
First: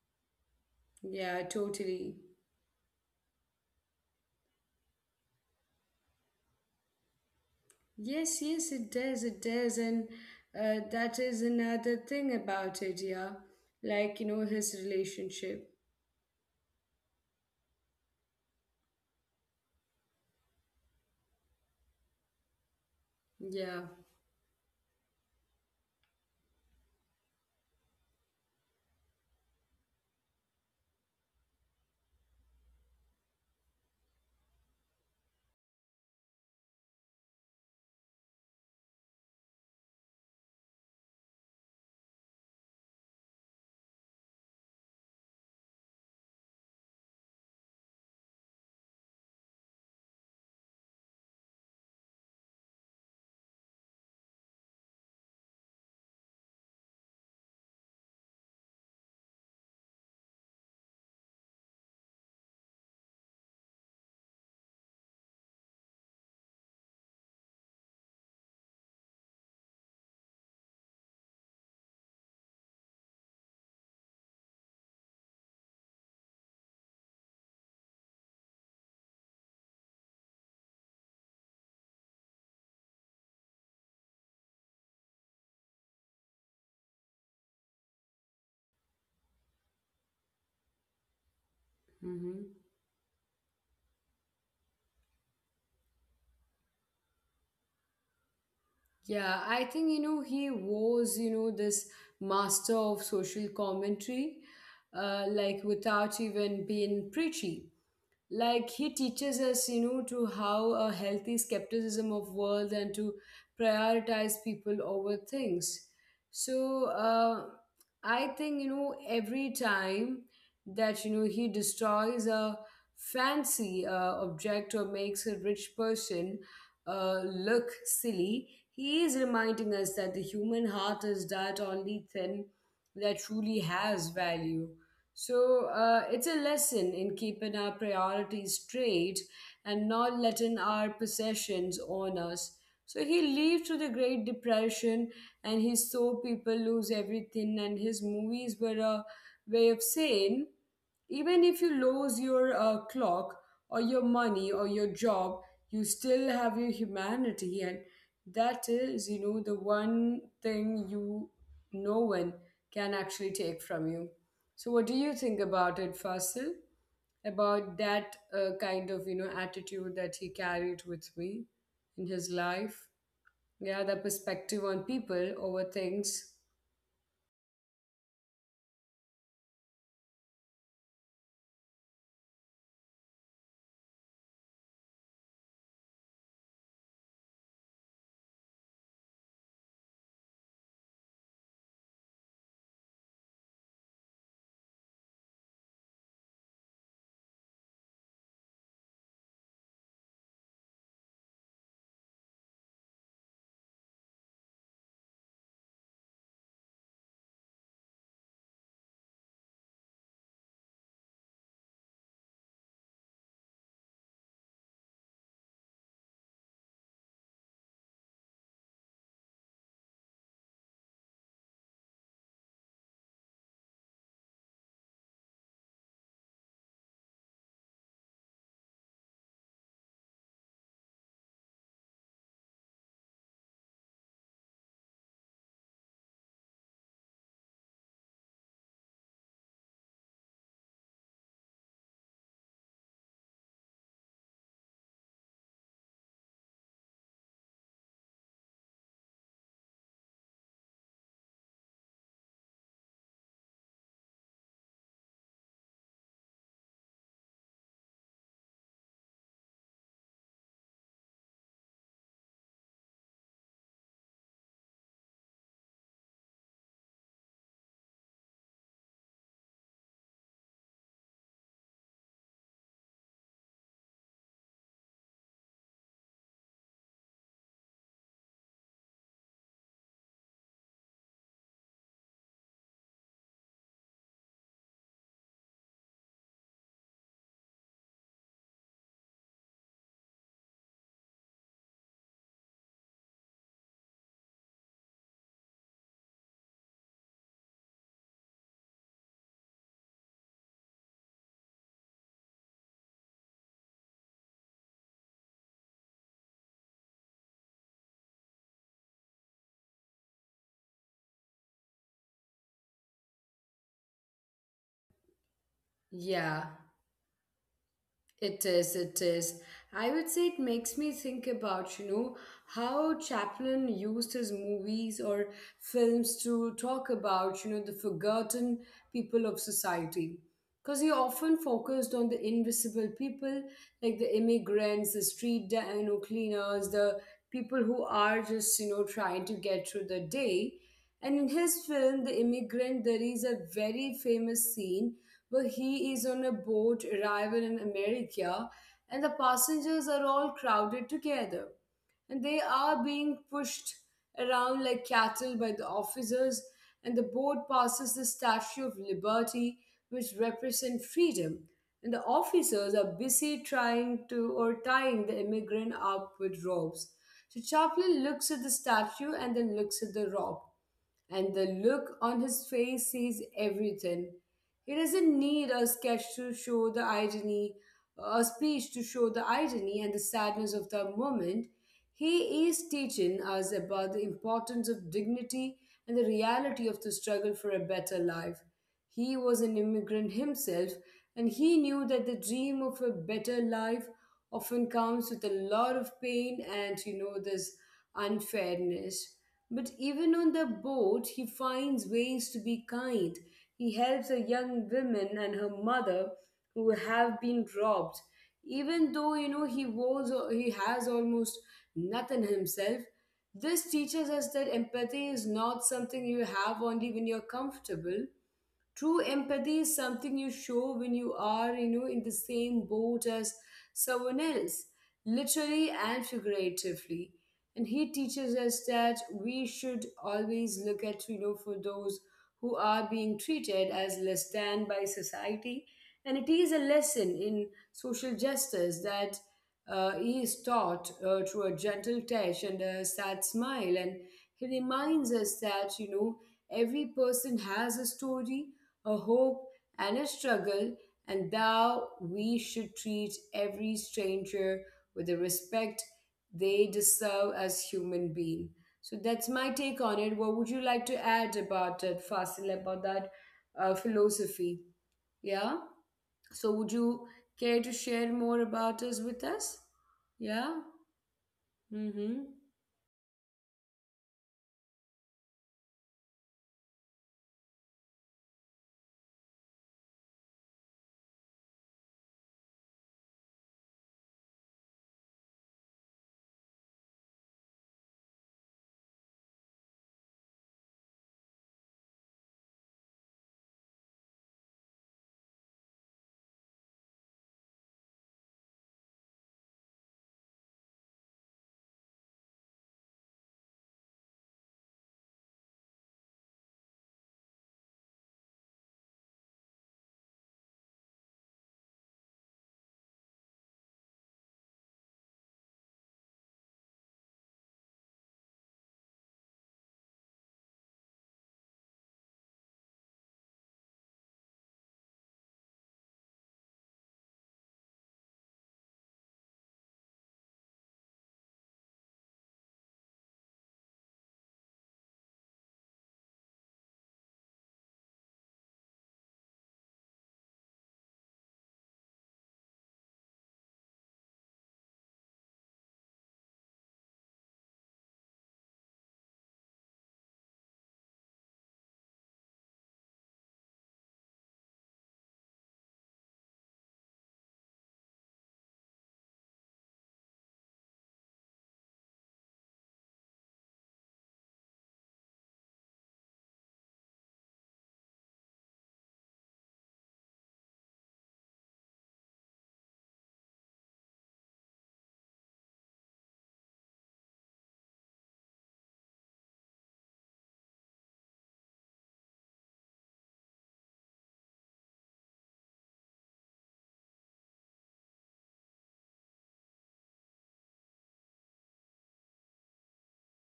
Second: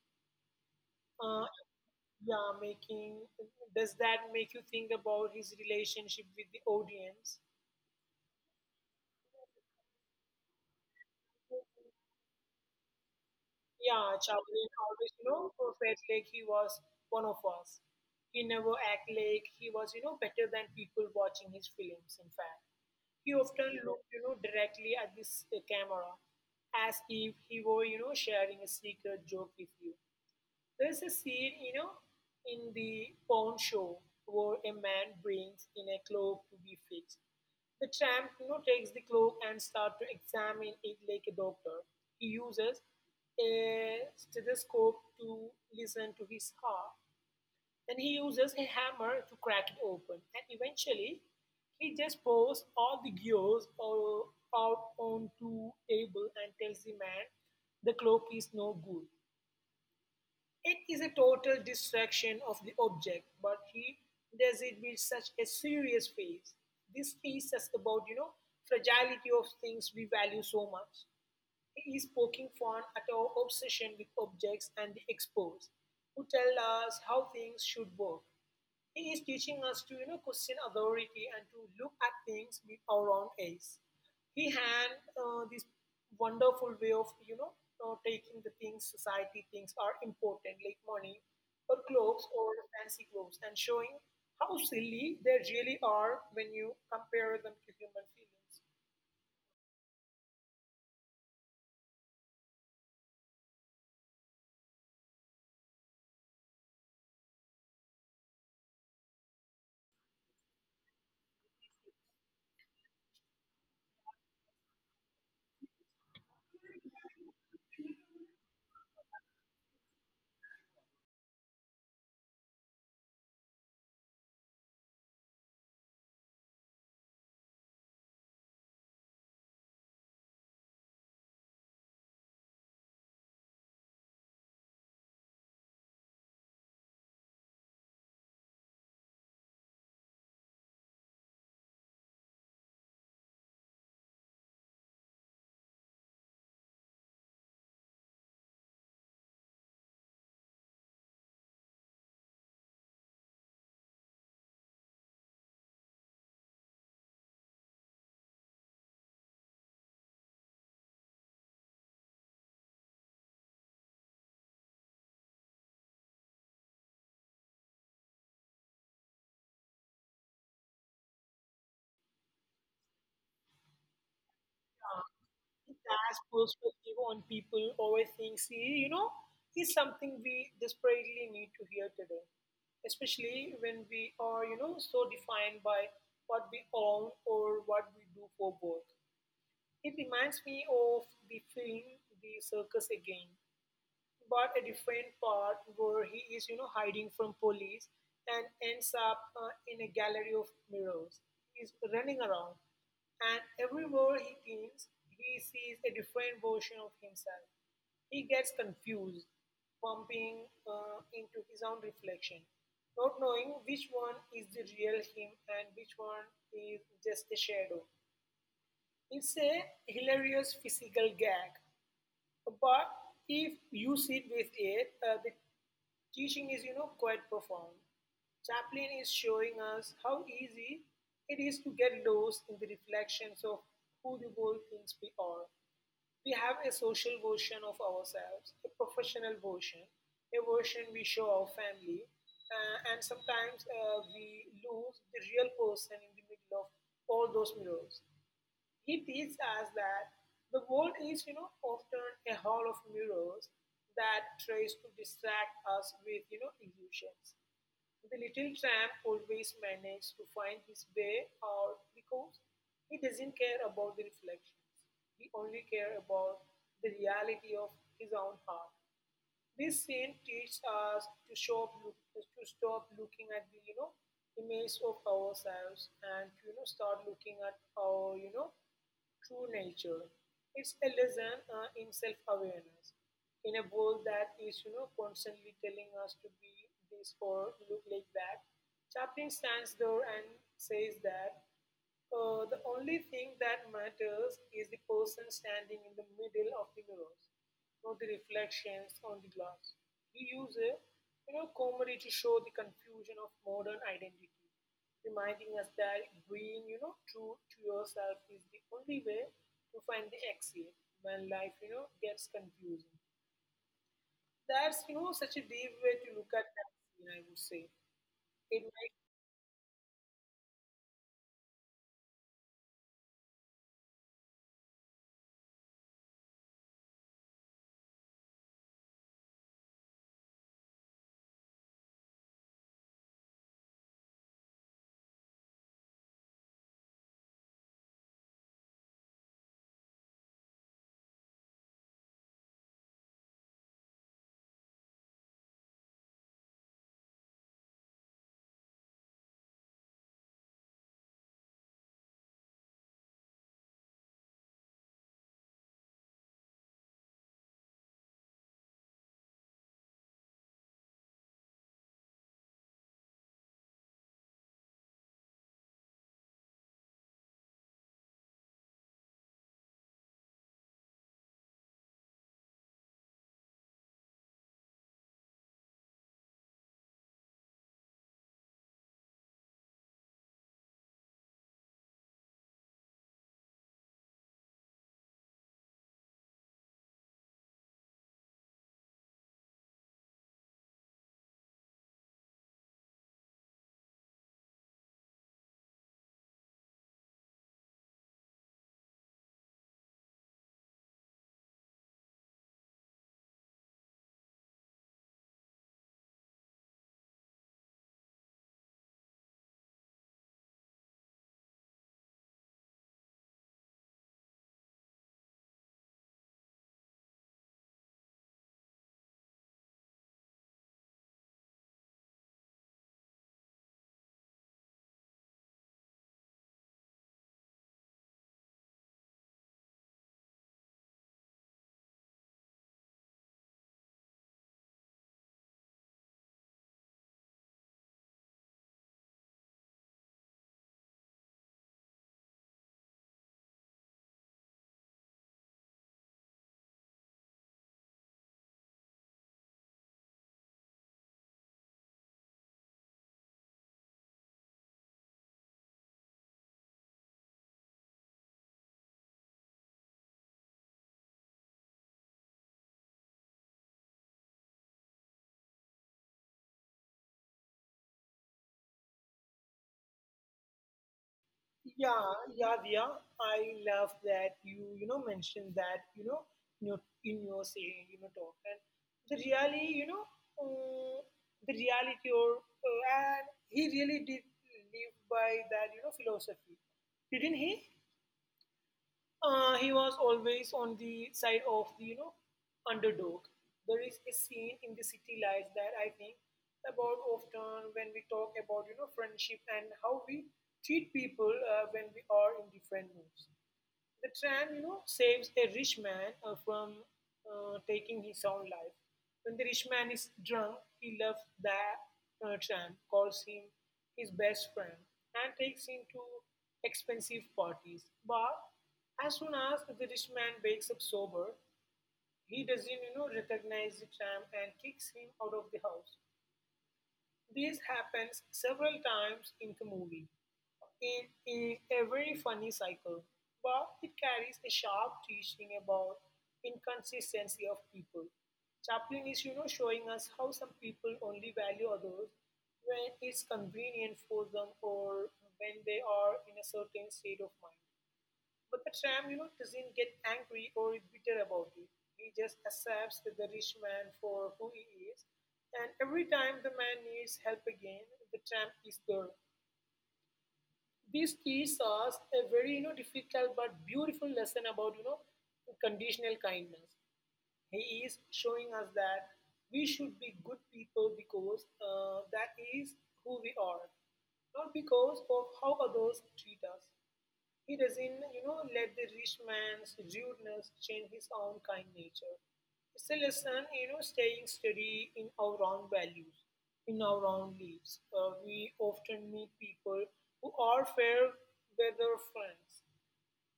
Speaker 1: yeah,
Speaker 2: Uh,
Speaker 1: totally.
Speaker 2: yeah, making does that make you think about his relationship with the audience?
Speaker 1: Yes, yes, it does, it does. And uh, that is another thing about it, yeah.
Speaker 2: Yeah,
Speaker 1: Like, you know,
Speaker 2: Chaudhary
Speaker 1: his
Speaker 2: always, you know,
Speaker 1: relationship.
Speaker 2: felt like he was one of us. He never acted like he was, you know, better than people watching his films, in fact. He
Speaker 1: Yeah.
Speaker 2: often looked, you know, directly at this uh, camera as if he were, you know, sharing a secret joke with you. There's a scene, you know, in the pawn show where a man brings in a cloak to be fixed. The tramp you know, takes the cloak and starts to examine it like a doctor. He uses a stethoscope to listen to his heart. Then he uses a hammer to crack it open. And eventually, he just pours all the gears out onto table and tells the man the cloak is no good. It is a total distraction of the object, but he does it with such a serious face. This piece is about, you know, fragility of things we value so much. He is poking fun at our obsession with objects and the experts who tell us how things should work. It is teaching us to you know question authority and to look at things with our own eyes. He had uh, this wonderful way of you know uh, taking the things society thinks are important, like money or clothes
Speaker 1: Mm-hmm.
Speaker 2: or fancy clothes, and showing how silly they really are when you compare them to human feelings.
Speaker 1: Yeah, I think, you know, he was, you know, this master of social commentary, uh, like without even being preachy. Like he teaches us, you know to how a healthy skepticism of world and to prioritize people over things. So, uh, I think, you know every time that you know he destroys a fancy uh, object or makes a rich person uh, look silly, he is reminding us that the human heart is that only thing that truly has value. So, uh, it's a lesson in keeping our priorities straight and not letting our possessions own us. So he lived through the Great Depression and he saw people lose everything, and his movies were a way of saying, even if you lose your uh, clock or your money or your job, you still have your humanity, and that is, you know, the one thing you no one can actually take from you. So, what do you think about it, Fasil? About that uh, kind of, you know attitude that he carried with me in his life? Yeah, the perspective on people over
Speaker 2: That's
Speaker 1: things.
Speaker 2: perspective on people overthink, see, you know, is something we desperately need to hear today, especially when we are, you know, so defined by what we own or what we do for work. It reminds me of the film The Circus Again, but a different part where he is you know hiding from police and ends up uh, in a gallery of mirrors. He's running around, and everywhere he thinks he sees a different version of himself. He gets confused, bumping uh, into his own reflection, not knowing which one is the real him and which one is just a shadow. It's a hilarious physical gag, but if you sit with it, uh, the teaching is, you know, quite profound. Chaplin is showing us how easy it is to get lost in the reflections of who the world thinks we are. We have a social version of ourselves, a professional version, a version we show our family, uh, and sometimes uh, we lose the real person in the middle of all those mirrors. He teaches us that the world is you know often a hall of mirrors that tries to distract us with you know illusions. The little tramp always manages to find his way out because he doesn't care about the reflections. He only cares about the reality of his own heart. This scene teaches us to stop, look, to stop looking at the you know image of ourselves and to you know start looking at our you know true nature. It's a lesson uh, in self-awareness in a world that is you know constantly telling us to be this or look like that. Chaplin stands there and says that uh, the only thing that matters is the person standing in the middle of the mirrors, not the reflections on the glass. We use a you know, comedy to show the confusion of modern identity, reminding us that being you know true to yourself is the only way to find the exit when life you know gets confusing. That's you know such a deep way to look at
Speaker 1: Yeah,
Speaker 2: that scene. I would say
Speaker 1: it
Speaker 2: it.
Speaker 1: is. It is. I would say it makes me think about, you know how Chaplin used his movies or films to talk about, you know the forgotten people of society, because he often focused on the invisible people like the immigrants, the street da- you know cleaners, the people who are just, you know trying to get through the day. And in his film, The Immigrant, there is a very famous scene where he is on a boat arriving in America, and the passengers are all crowded together and they are being pushed around like cattle by the officers, and the boat passes the Statue of Liberty, which represent freedom. And the officers are busy trying to or tying the immigrant up with ropes. So Chaplin looks at the statue and then looks at the rope and the look on his face says everything. He doesn't need a sketch to show the irony, a speech to show the irony and the sadness of the moment. He is teaching us about the importance of dignity and the reality of the struggle for a better life. He was an immigrant himself, and he knew that the dream of a better life often comes with a lot of pain and, you know, this unfairness. But even on the boat, he finds ways to be kind. He helps a young woman and her mother who have been robbed. Even though, you know he was he has almost nothing himself, this teaches us that empathy is not something you have only when you're comfortable. True empathy is something you show when you are, you know, in the same boat as someone else, literally and figuratively. And he teaches us that we should always look at, you know, for those who are being treated as less than by society. And it is a lesson in social justice that uh, he is taught uh, through a gentle touch and a sad smile. And he reminds us that, you know, every person has a story, a hope, and a struggle, and thou we should treat every stranger with the respect they deserve as human being. So that's my take on it. What would you like to add about it, Fasil, about that uh, philosophy? Yeah. So would you care to share more about us with us? Yeah.
Speaker 2: Yeah,
Speaker 1: Mm-hmm.
Speaker 2: yeah, Diya. I love that you, you know, mentioned that, you know, in your, in your saying, you know, talk. And the reality, you know, uh, the reality or, uh, and he really did live by that, you know, philosophy. Didn't he? Uh, he was always on the side of the you know underdog. There is a scene in the city lights that I think about often when we talk about you know friendship and how we treat people uh, when we are in different moods. The tram, you know, saves a rich man uh, from uh, taking his own life. When the rich man is drunk, he loves that uh, tram, calls him his best friend, and takes him to expensive parties. But as soon as the rich man wakes up sober, he doesn't, you know, recognize the tram and kicks him out of the house. This happens several times in the movie, in, in a very funny cycle, but it carries a sharp teaching about inconsistency of people. Chaplin is, you know, showing us how some people only value others when it's convenient for them or when they are in a certain state of mind. But the tramp you know, doesn't get angry or bitter about it. He just accepts the rich man for who he is. And every time the man needs help again, the tramp is there. This teaches us a very you know, difficult but beautiful lesson about you know conditional kindness. He is showing us that we should be good people because uh, that is who we are, not because of how others treat us. He doesn't, you know, let the rich man's rudeness change his own kind nature. It's a lesson, you know, staying steady in our own values, in our own lives. Uh, we often meet people who are fair weather friends,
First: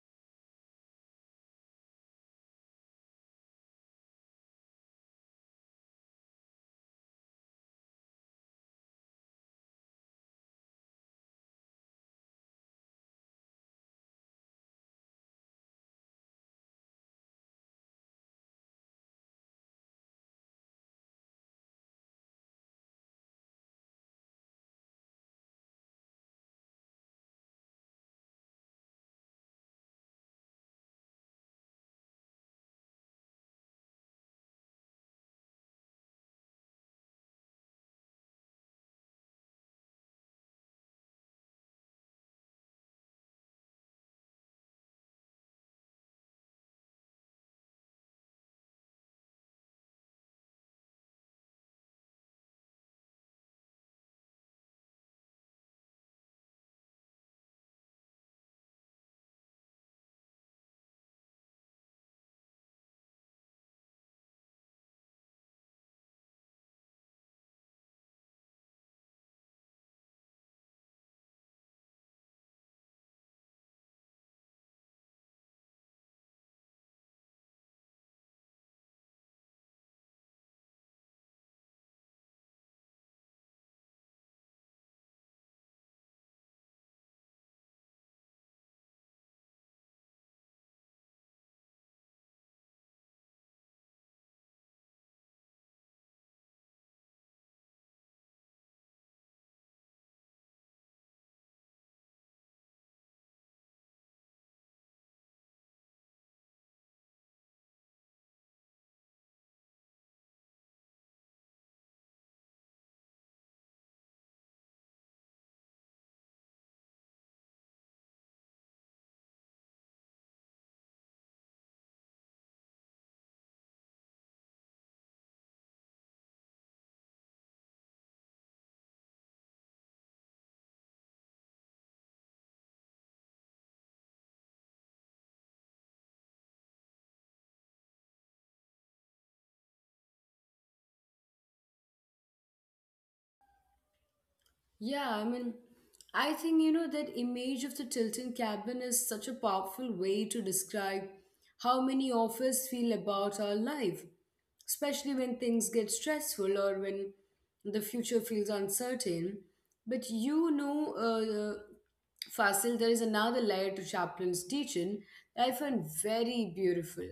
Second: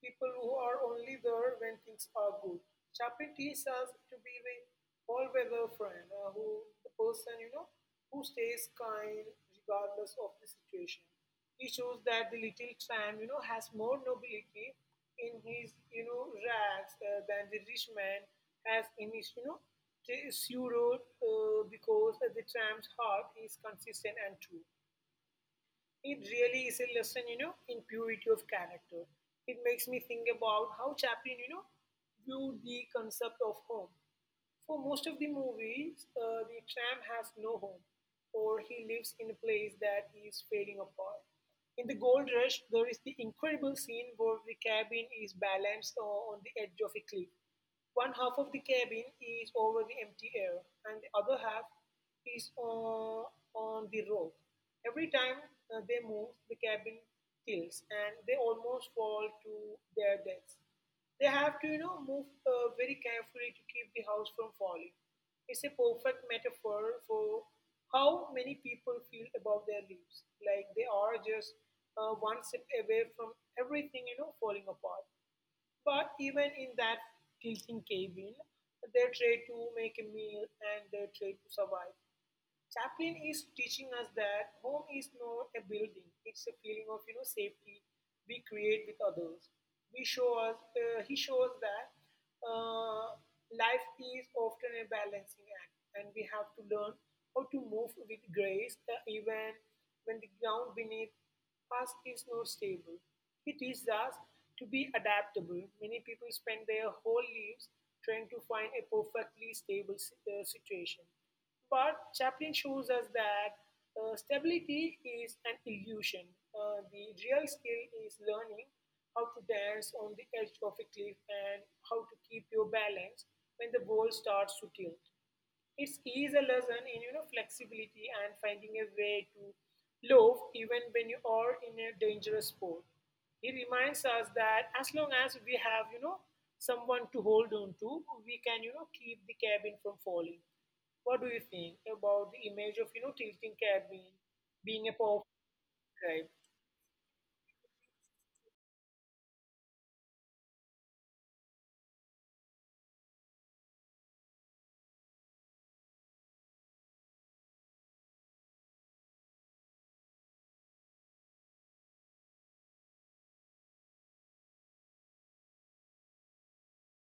Speaker 2: people who are only there when things are good. Chapin teaches us to be the all-weather friend, uh, who the person you know who stays kind regardless of the situation. He shows that the little tramp you know has more nobility in his you know rags uh, than the rich man has in his you know t- pseudo uh, because the tramp's heart is consistent and true. It really is a lesson, you know, in purity of character. It makes me think about how Chaplin, you know, viewed the concept of home. For most of the movies, uh, the tramp has no home, or he lives in a place that is fading apart. In The Gold Rush, there is the incredible scene where the cabin is balanced uh, on the edge of a cliff. One half of the cabin is over the empty air, and the other half is uh, on the rope. Every time uh, they move, the cabin tilts, and they almost fall to their deaths. They have to, you know, move uh, very carefully to keep the house from falling. It's a perfect metaphor for how many people feel about their lives, like they are just uh, one step away from everything, you know, falling apart. But even in that tilting cabin, they try to make a meal and they try to survive. Chaplin is teaching us that home is not a building, it's a feeling of you know safety we create with others. We show us, uh, he shows that uh, life is often a balancing act, and we have to learn how to move with grace uh, even when the ground beneath us is not stable. He teaches us to be adaptable. Many people spend their whole lives trying to find a perfectly stable si- uh, situation, but Chaplin shows us that uh, stability is an illusion. Uh, the real skill is learning how to dance on the edge of a cliff and how to keep your balance when the world starts to tilt. It is a lesson in you know flexibility and finding a way to love even when you are in a dangerous sport. It reminds us that as long as we have you know someone to hold on to, we can you know keep the cabin from falling. What do you think about the image of you know tilting cabin being a
Speaker 1: Yeah, I
Speaker 2: powerful
Speaker 1: mean,
Speaker 2: tribe?
Speaker 1: I think you know that image of the Tilton cabin is such a powerful way to describe how many of us feel about our life, especially when things get stressful or when the future feels uncertain. But you know, uh, Fasil, there is another layer to Chaplin's teaching that I find very beautiful,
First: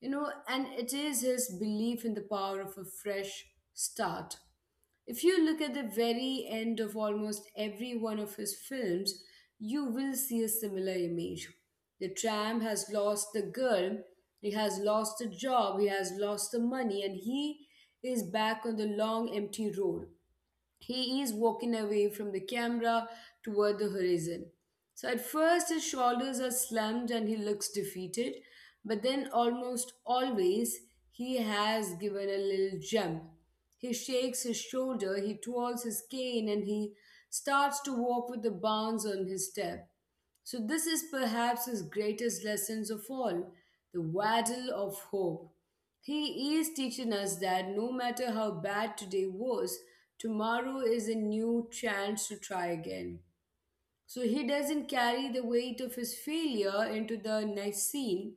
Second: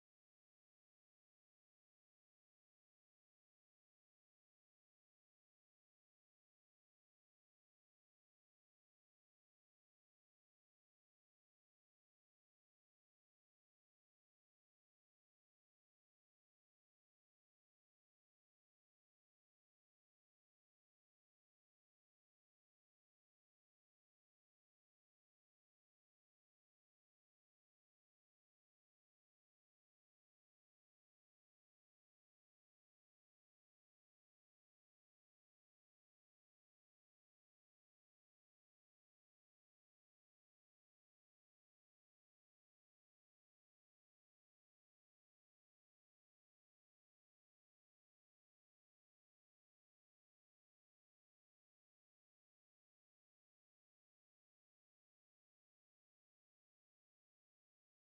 Speaker 1: you know, and it is his belief in the power of a fresh start. If you look at the very end of almost every one of his films, you will see a similar image. The tramp has lost the girl, he has lost the job, he has lost the money, and he is back on the long empty road. He is walking away from the camera toward the horizon. So at first, his shoulders are slumped and he looks defeated, but then almost always he has given a little jump. He shakes his shoulder, he twirls his cane, and he starts to walk with a bounce on his step. So, this is perhaps his greatest lessons of all the waddle of hope. He is teaching us that no matter how bad today was, tomorrow is a new chance to try again. So he doesn't carry the weight of his failure into the next scene.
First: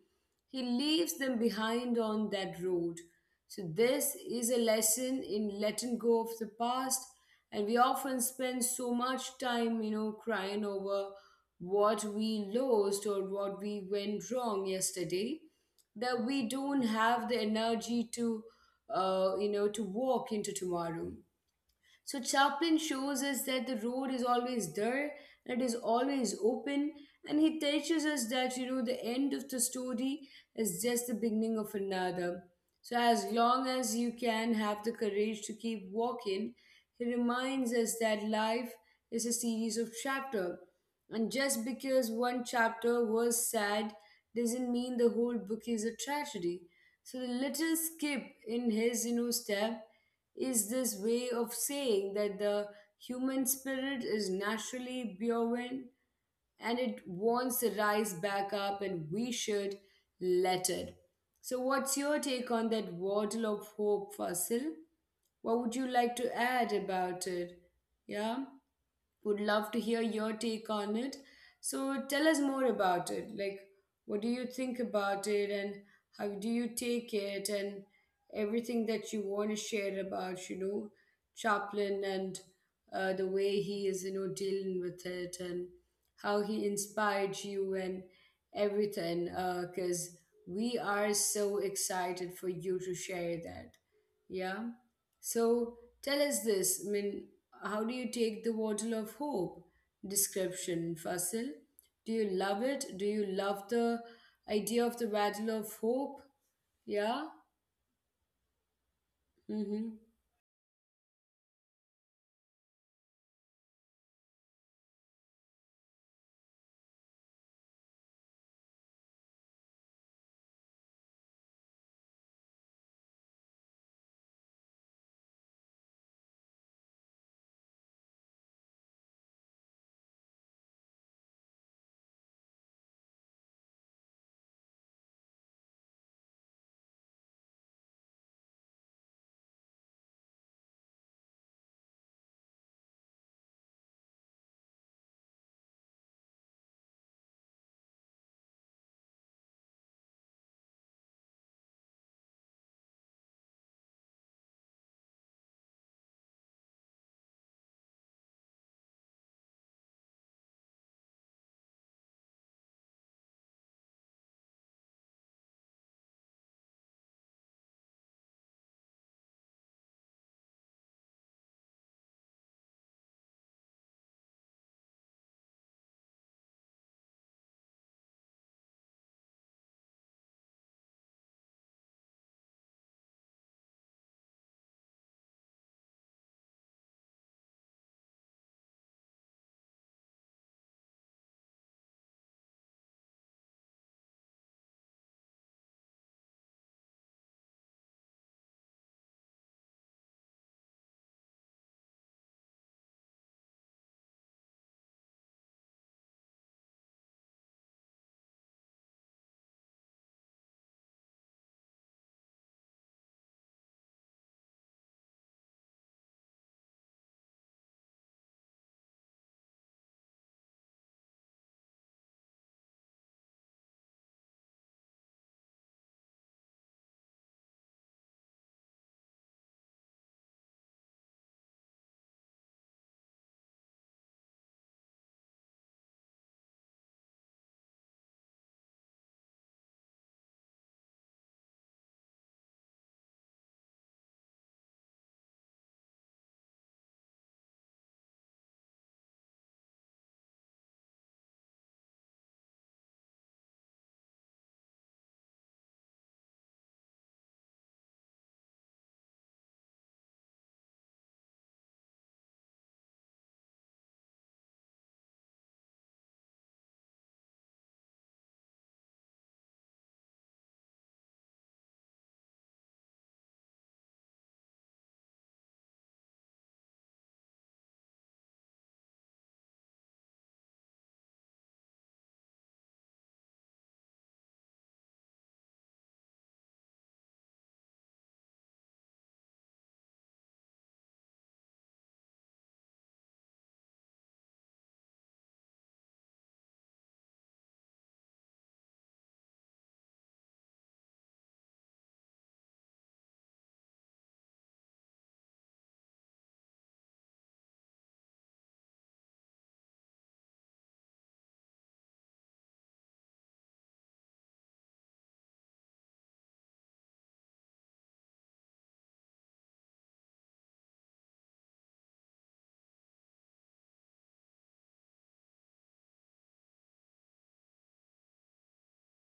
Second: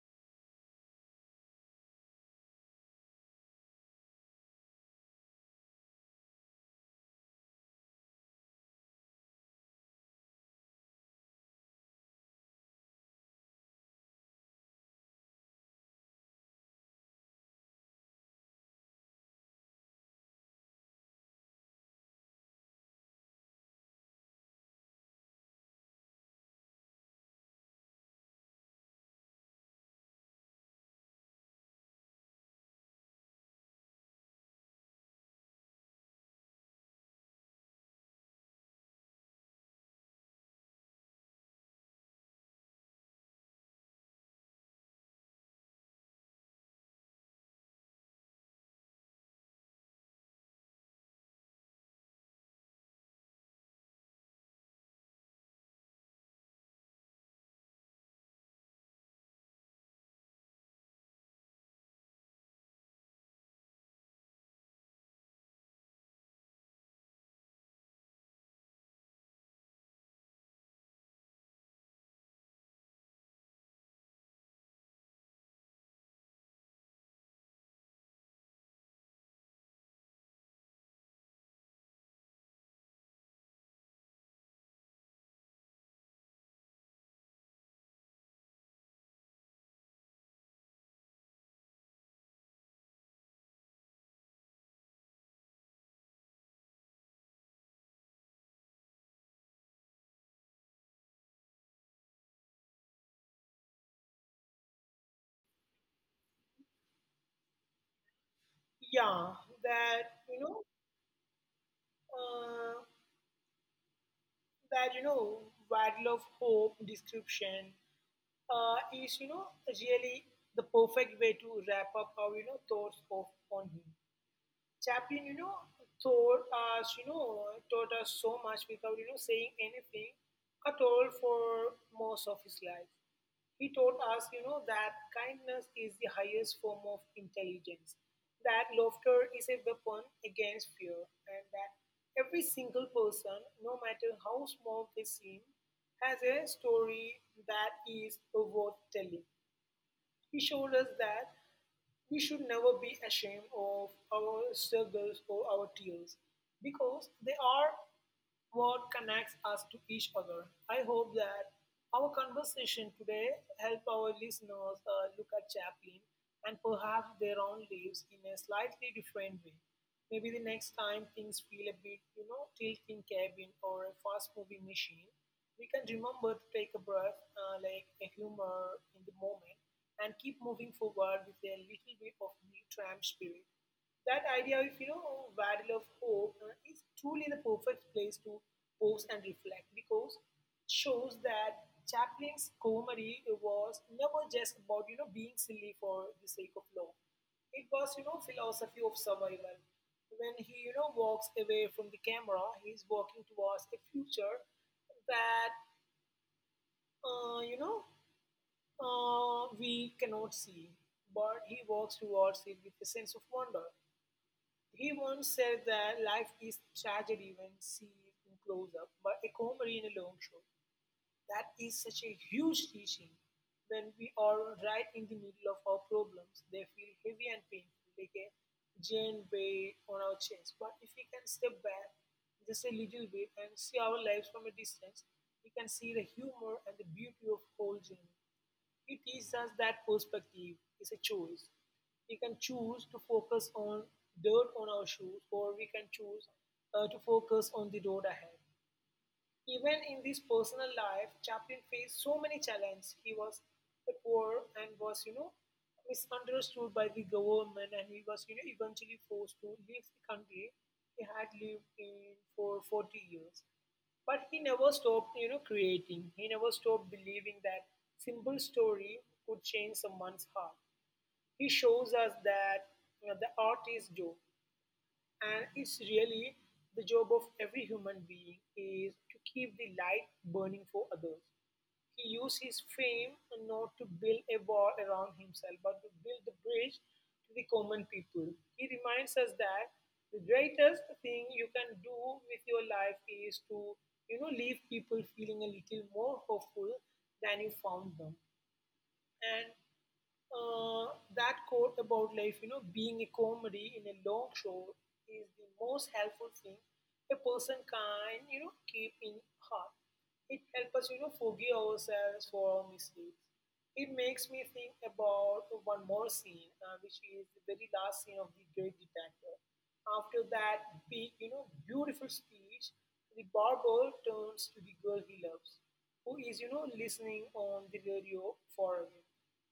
Speaker 1: He leaves them behind on that road. So this is a lesson in letting go of the past. And we often spend so much time, you know, crying over what we lost or what we went wrong yesterday that we don't have the energy to, uh, you know, to walk into tomorrow. So Chaplin shows us that the road is always there and it is always open, and he teaches us that you know the end of the story is just the beginning of another. So as long as you can have the courage to keep walking, he reminds us that life is a series of chapters. And just because one chapter was sad doesn't mean the whole book is a tragedy. So the little skip in his you know step is this way of saying that the human spirit is naturally bovine and it wants to rise back up and we should let it. So, what's your take on that waddle of hope, Fasil? What would you like to add about it? Yeah? Would love to hear your take on it. So tell us more about it. Like, what do you think about it and how do you take it and everything that you want to share about, you know, Chaplin and uh, the way he is, you know, dealing with it and how he inspired you and everything. Because we are so excited for you to share that. Yeah. So tell us this. I mean, how do you take the bottle of hope? Description Fasil. Do you love it? Do you love the idea of the battle of hope? Yeah?
Speaker 2: Yeah,
Speaker 1: Mm-hmm.
Speaker 2: that you know uh, that you know battle of hope description uh, is you know really the perfect way to wrap up our you know thoughts of on him. Chaplin, you know, taught us you know taught us so much without you know saying anything at all for most of his life. He taught us, you know, that kindness is the highest form of intelligence, that laughter is a weapon against fear, and that every single person, no matter how small they seem, has a story that is worth telling. He showed us that we should never be ashamed of our struggles or our tears because they are what connects us to each other. I hope that our conversation today help our listeners uh, look at Chaplin and perhaps their own lives in a slightly different way. Maybe the next time things feel a bit, you know, tilting cabin or a fast moving machine, we can remember to take a breath, uh, like a humor in the moment, and keep moving forward with a little bit of new tramp spirit. That idea of, you know, Waddle of Hope uh, is truly the perfect place to pause and reflect because it shows that Chaplin's comedy was never just about, you know, being silly for the sake of love. It was, you know, philosophy of survival. When he, you know, walks away from the camera, he's walking towards a future that, uh, you know, uh, we cannot see, but he walks towards it with a sense of wonder. He once said that life is tragedy when seen in close up, but a comedy in a long shot. That is such a huge teaching. When we are right in the middle of our problems, they feel heavy and painful, like a giant weight on our chest. But if we can step back just a little bit and see our lives from a distance, we can see the humor and the beauty of whole journey. It teaches us that perspective is a choice. We can choose to focus on dirt on our shoes, or we can choose uh, to focus on the road ahead. Even in his personal life, Chaplin faced so many challenges. He was poor and was, you know, misunderstood by the government, and he was, you know, eventually forced to leave the country he had lived in for forty years. But he never stopped, you know, creating. He never stopped believing that simple story could change someone's heart. He shows us that you know, the art is joy and it's really the job of every human being is to keep the light burning for others. He used his fame not to build a wall around himself but to build the bridge to the common people. He reminds us that the greatest thing you can do with your life is to you know leave people feeling a little more hopeful than you found them. And uh, that quote about life, you know, being a comedy in a long show is the most helpful thing a person can, you know, keep in heart. It helps us, you know, forgive ourselves for our mistakes. It makes me think about one more scene, uh, which is the very last scene of the Great Detective. After that big, you know, beautiful speech, the barber turns to the girl he loves, who is, you know, listening on the radio for him.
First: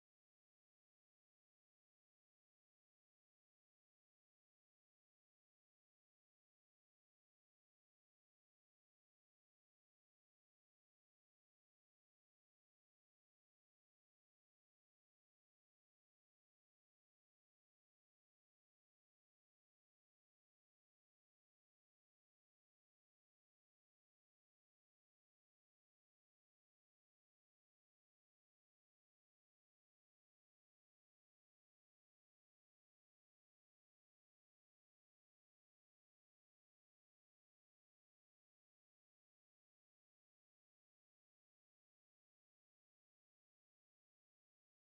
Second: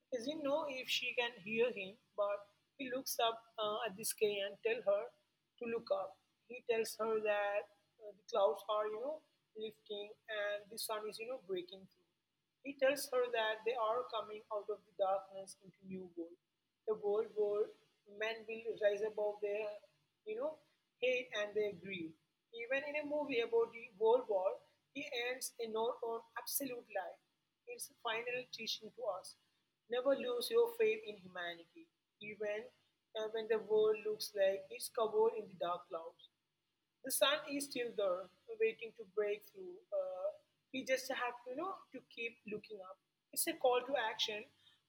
Speaker 2: He doesn't know if she can hear him, but he looks up uh, at the sky and tell her to look up. He tells her that uh, the clouds are, you know, lifting and the sun is, you know, breaking through. He tells her that they are coming out of the darkness into new world, a world where men will rise above their, you know, hate and their greed. Even in a movie about the World War, he ends a note on absolute life. It's a final teaching to us. Never lose your faith in humanity, even uh, when the world looks like it's covered in the dark clouds. The sun is still there, waiting to break through. Uh, we just have to, you know, to keep looking up. It's a call to action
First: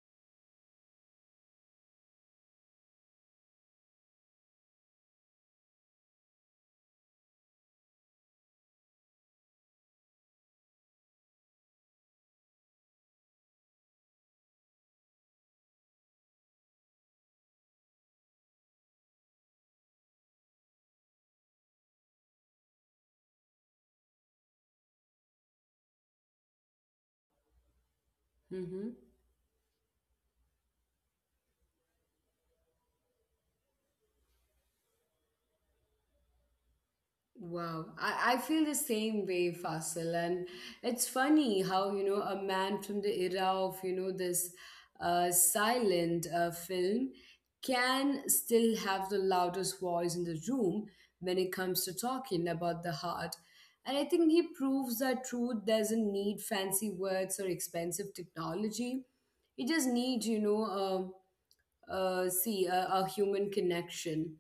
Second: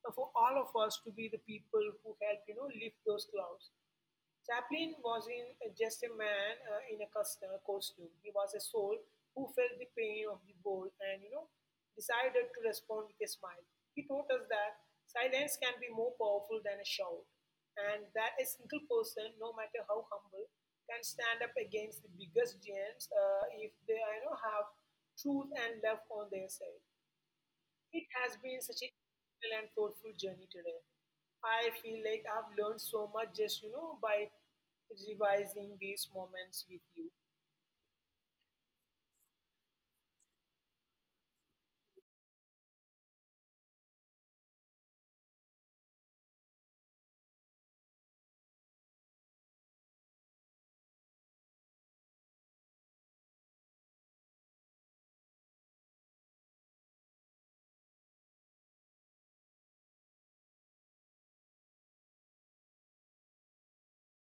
Speaker 2: uh, for all of us to be the people who help, you know, lift those clouds. Chaplin was in just a man uh, in a custom- costume. He was a soul who felt the pain of the ball and you know decided to respond with a smile. He taught us that silence can be more powerful than a shout, and that a single person, no matter how humble, can stand up against the biggest giants uh, if they you know have truth and love on their side. It has been such
Speaker 1: Mm-hmm.
Speaker 2: a beautiful and thoughtful journey today. I feel like I've learned so much just, you know, by revising these moments with you.
Speaker 1: Wow, I, I feel the same way, Fasil. And it's funny how, you know, a man from the era of, you know, this uh, silent uh, film can still have the loudest voice in the room when it comes to talking about the heart. And I think he proves that truth doesn't need fancy words or expensive technology. It just needs, you know, um, uh, see a, a human connection.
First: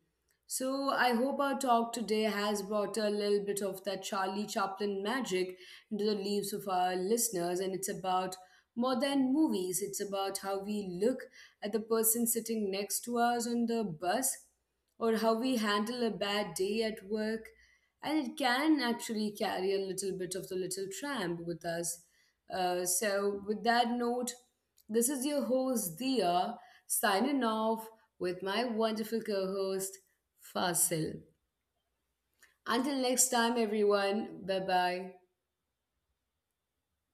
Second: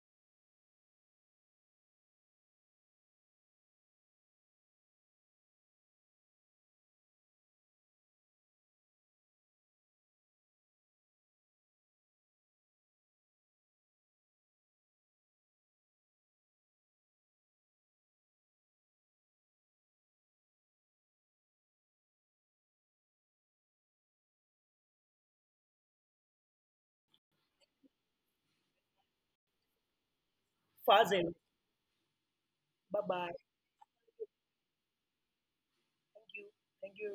Speaker 1: So I hope our talk today has brought a little bit of that Charlie Chaplin magic into the lives of our listeners, and it's about more than movies. It's about how we look at the person sitting next to us on the bus, or how we handle a bad day at work. And it can actually carry a little bit of the little tramp with us. Uh, so, with that note, this is your host Dia signing off with my wonderful co-host Fasil.
Speaker 2: Fazel,
Speaker 1: Until next
Speaker 2: bye-bye.
Speaker 1: time everyone, bye-bye.
Speaker 2: Thank you. Thank you,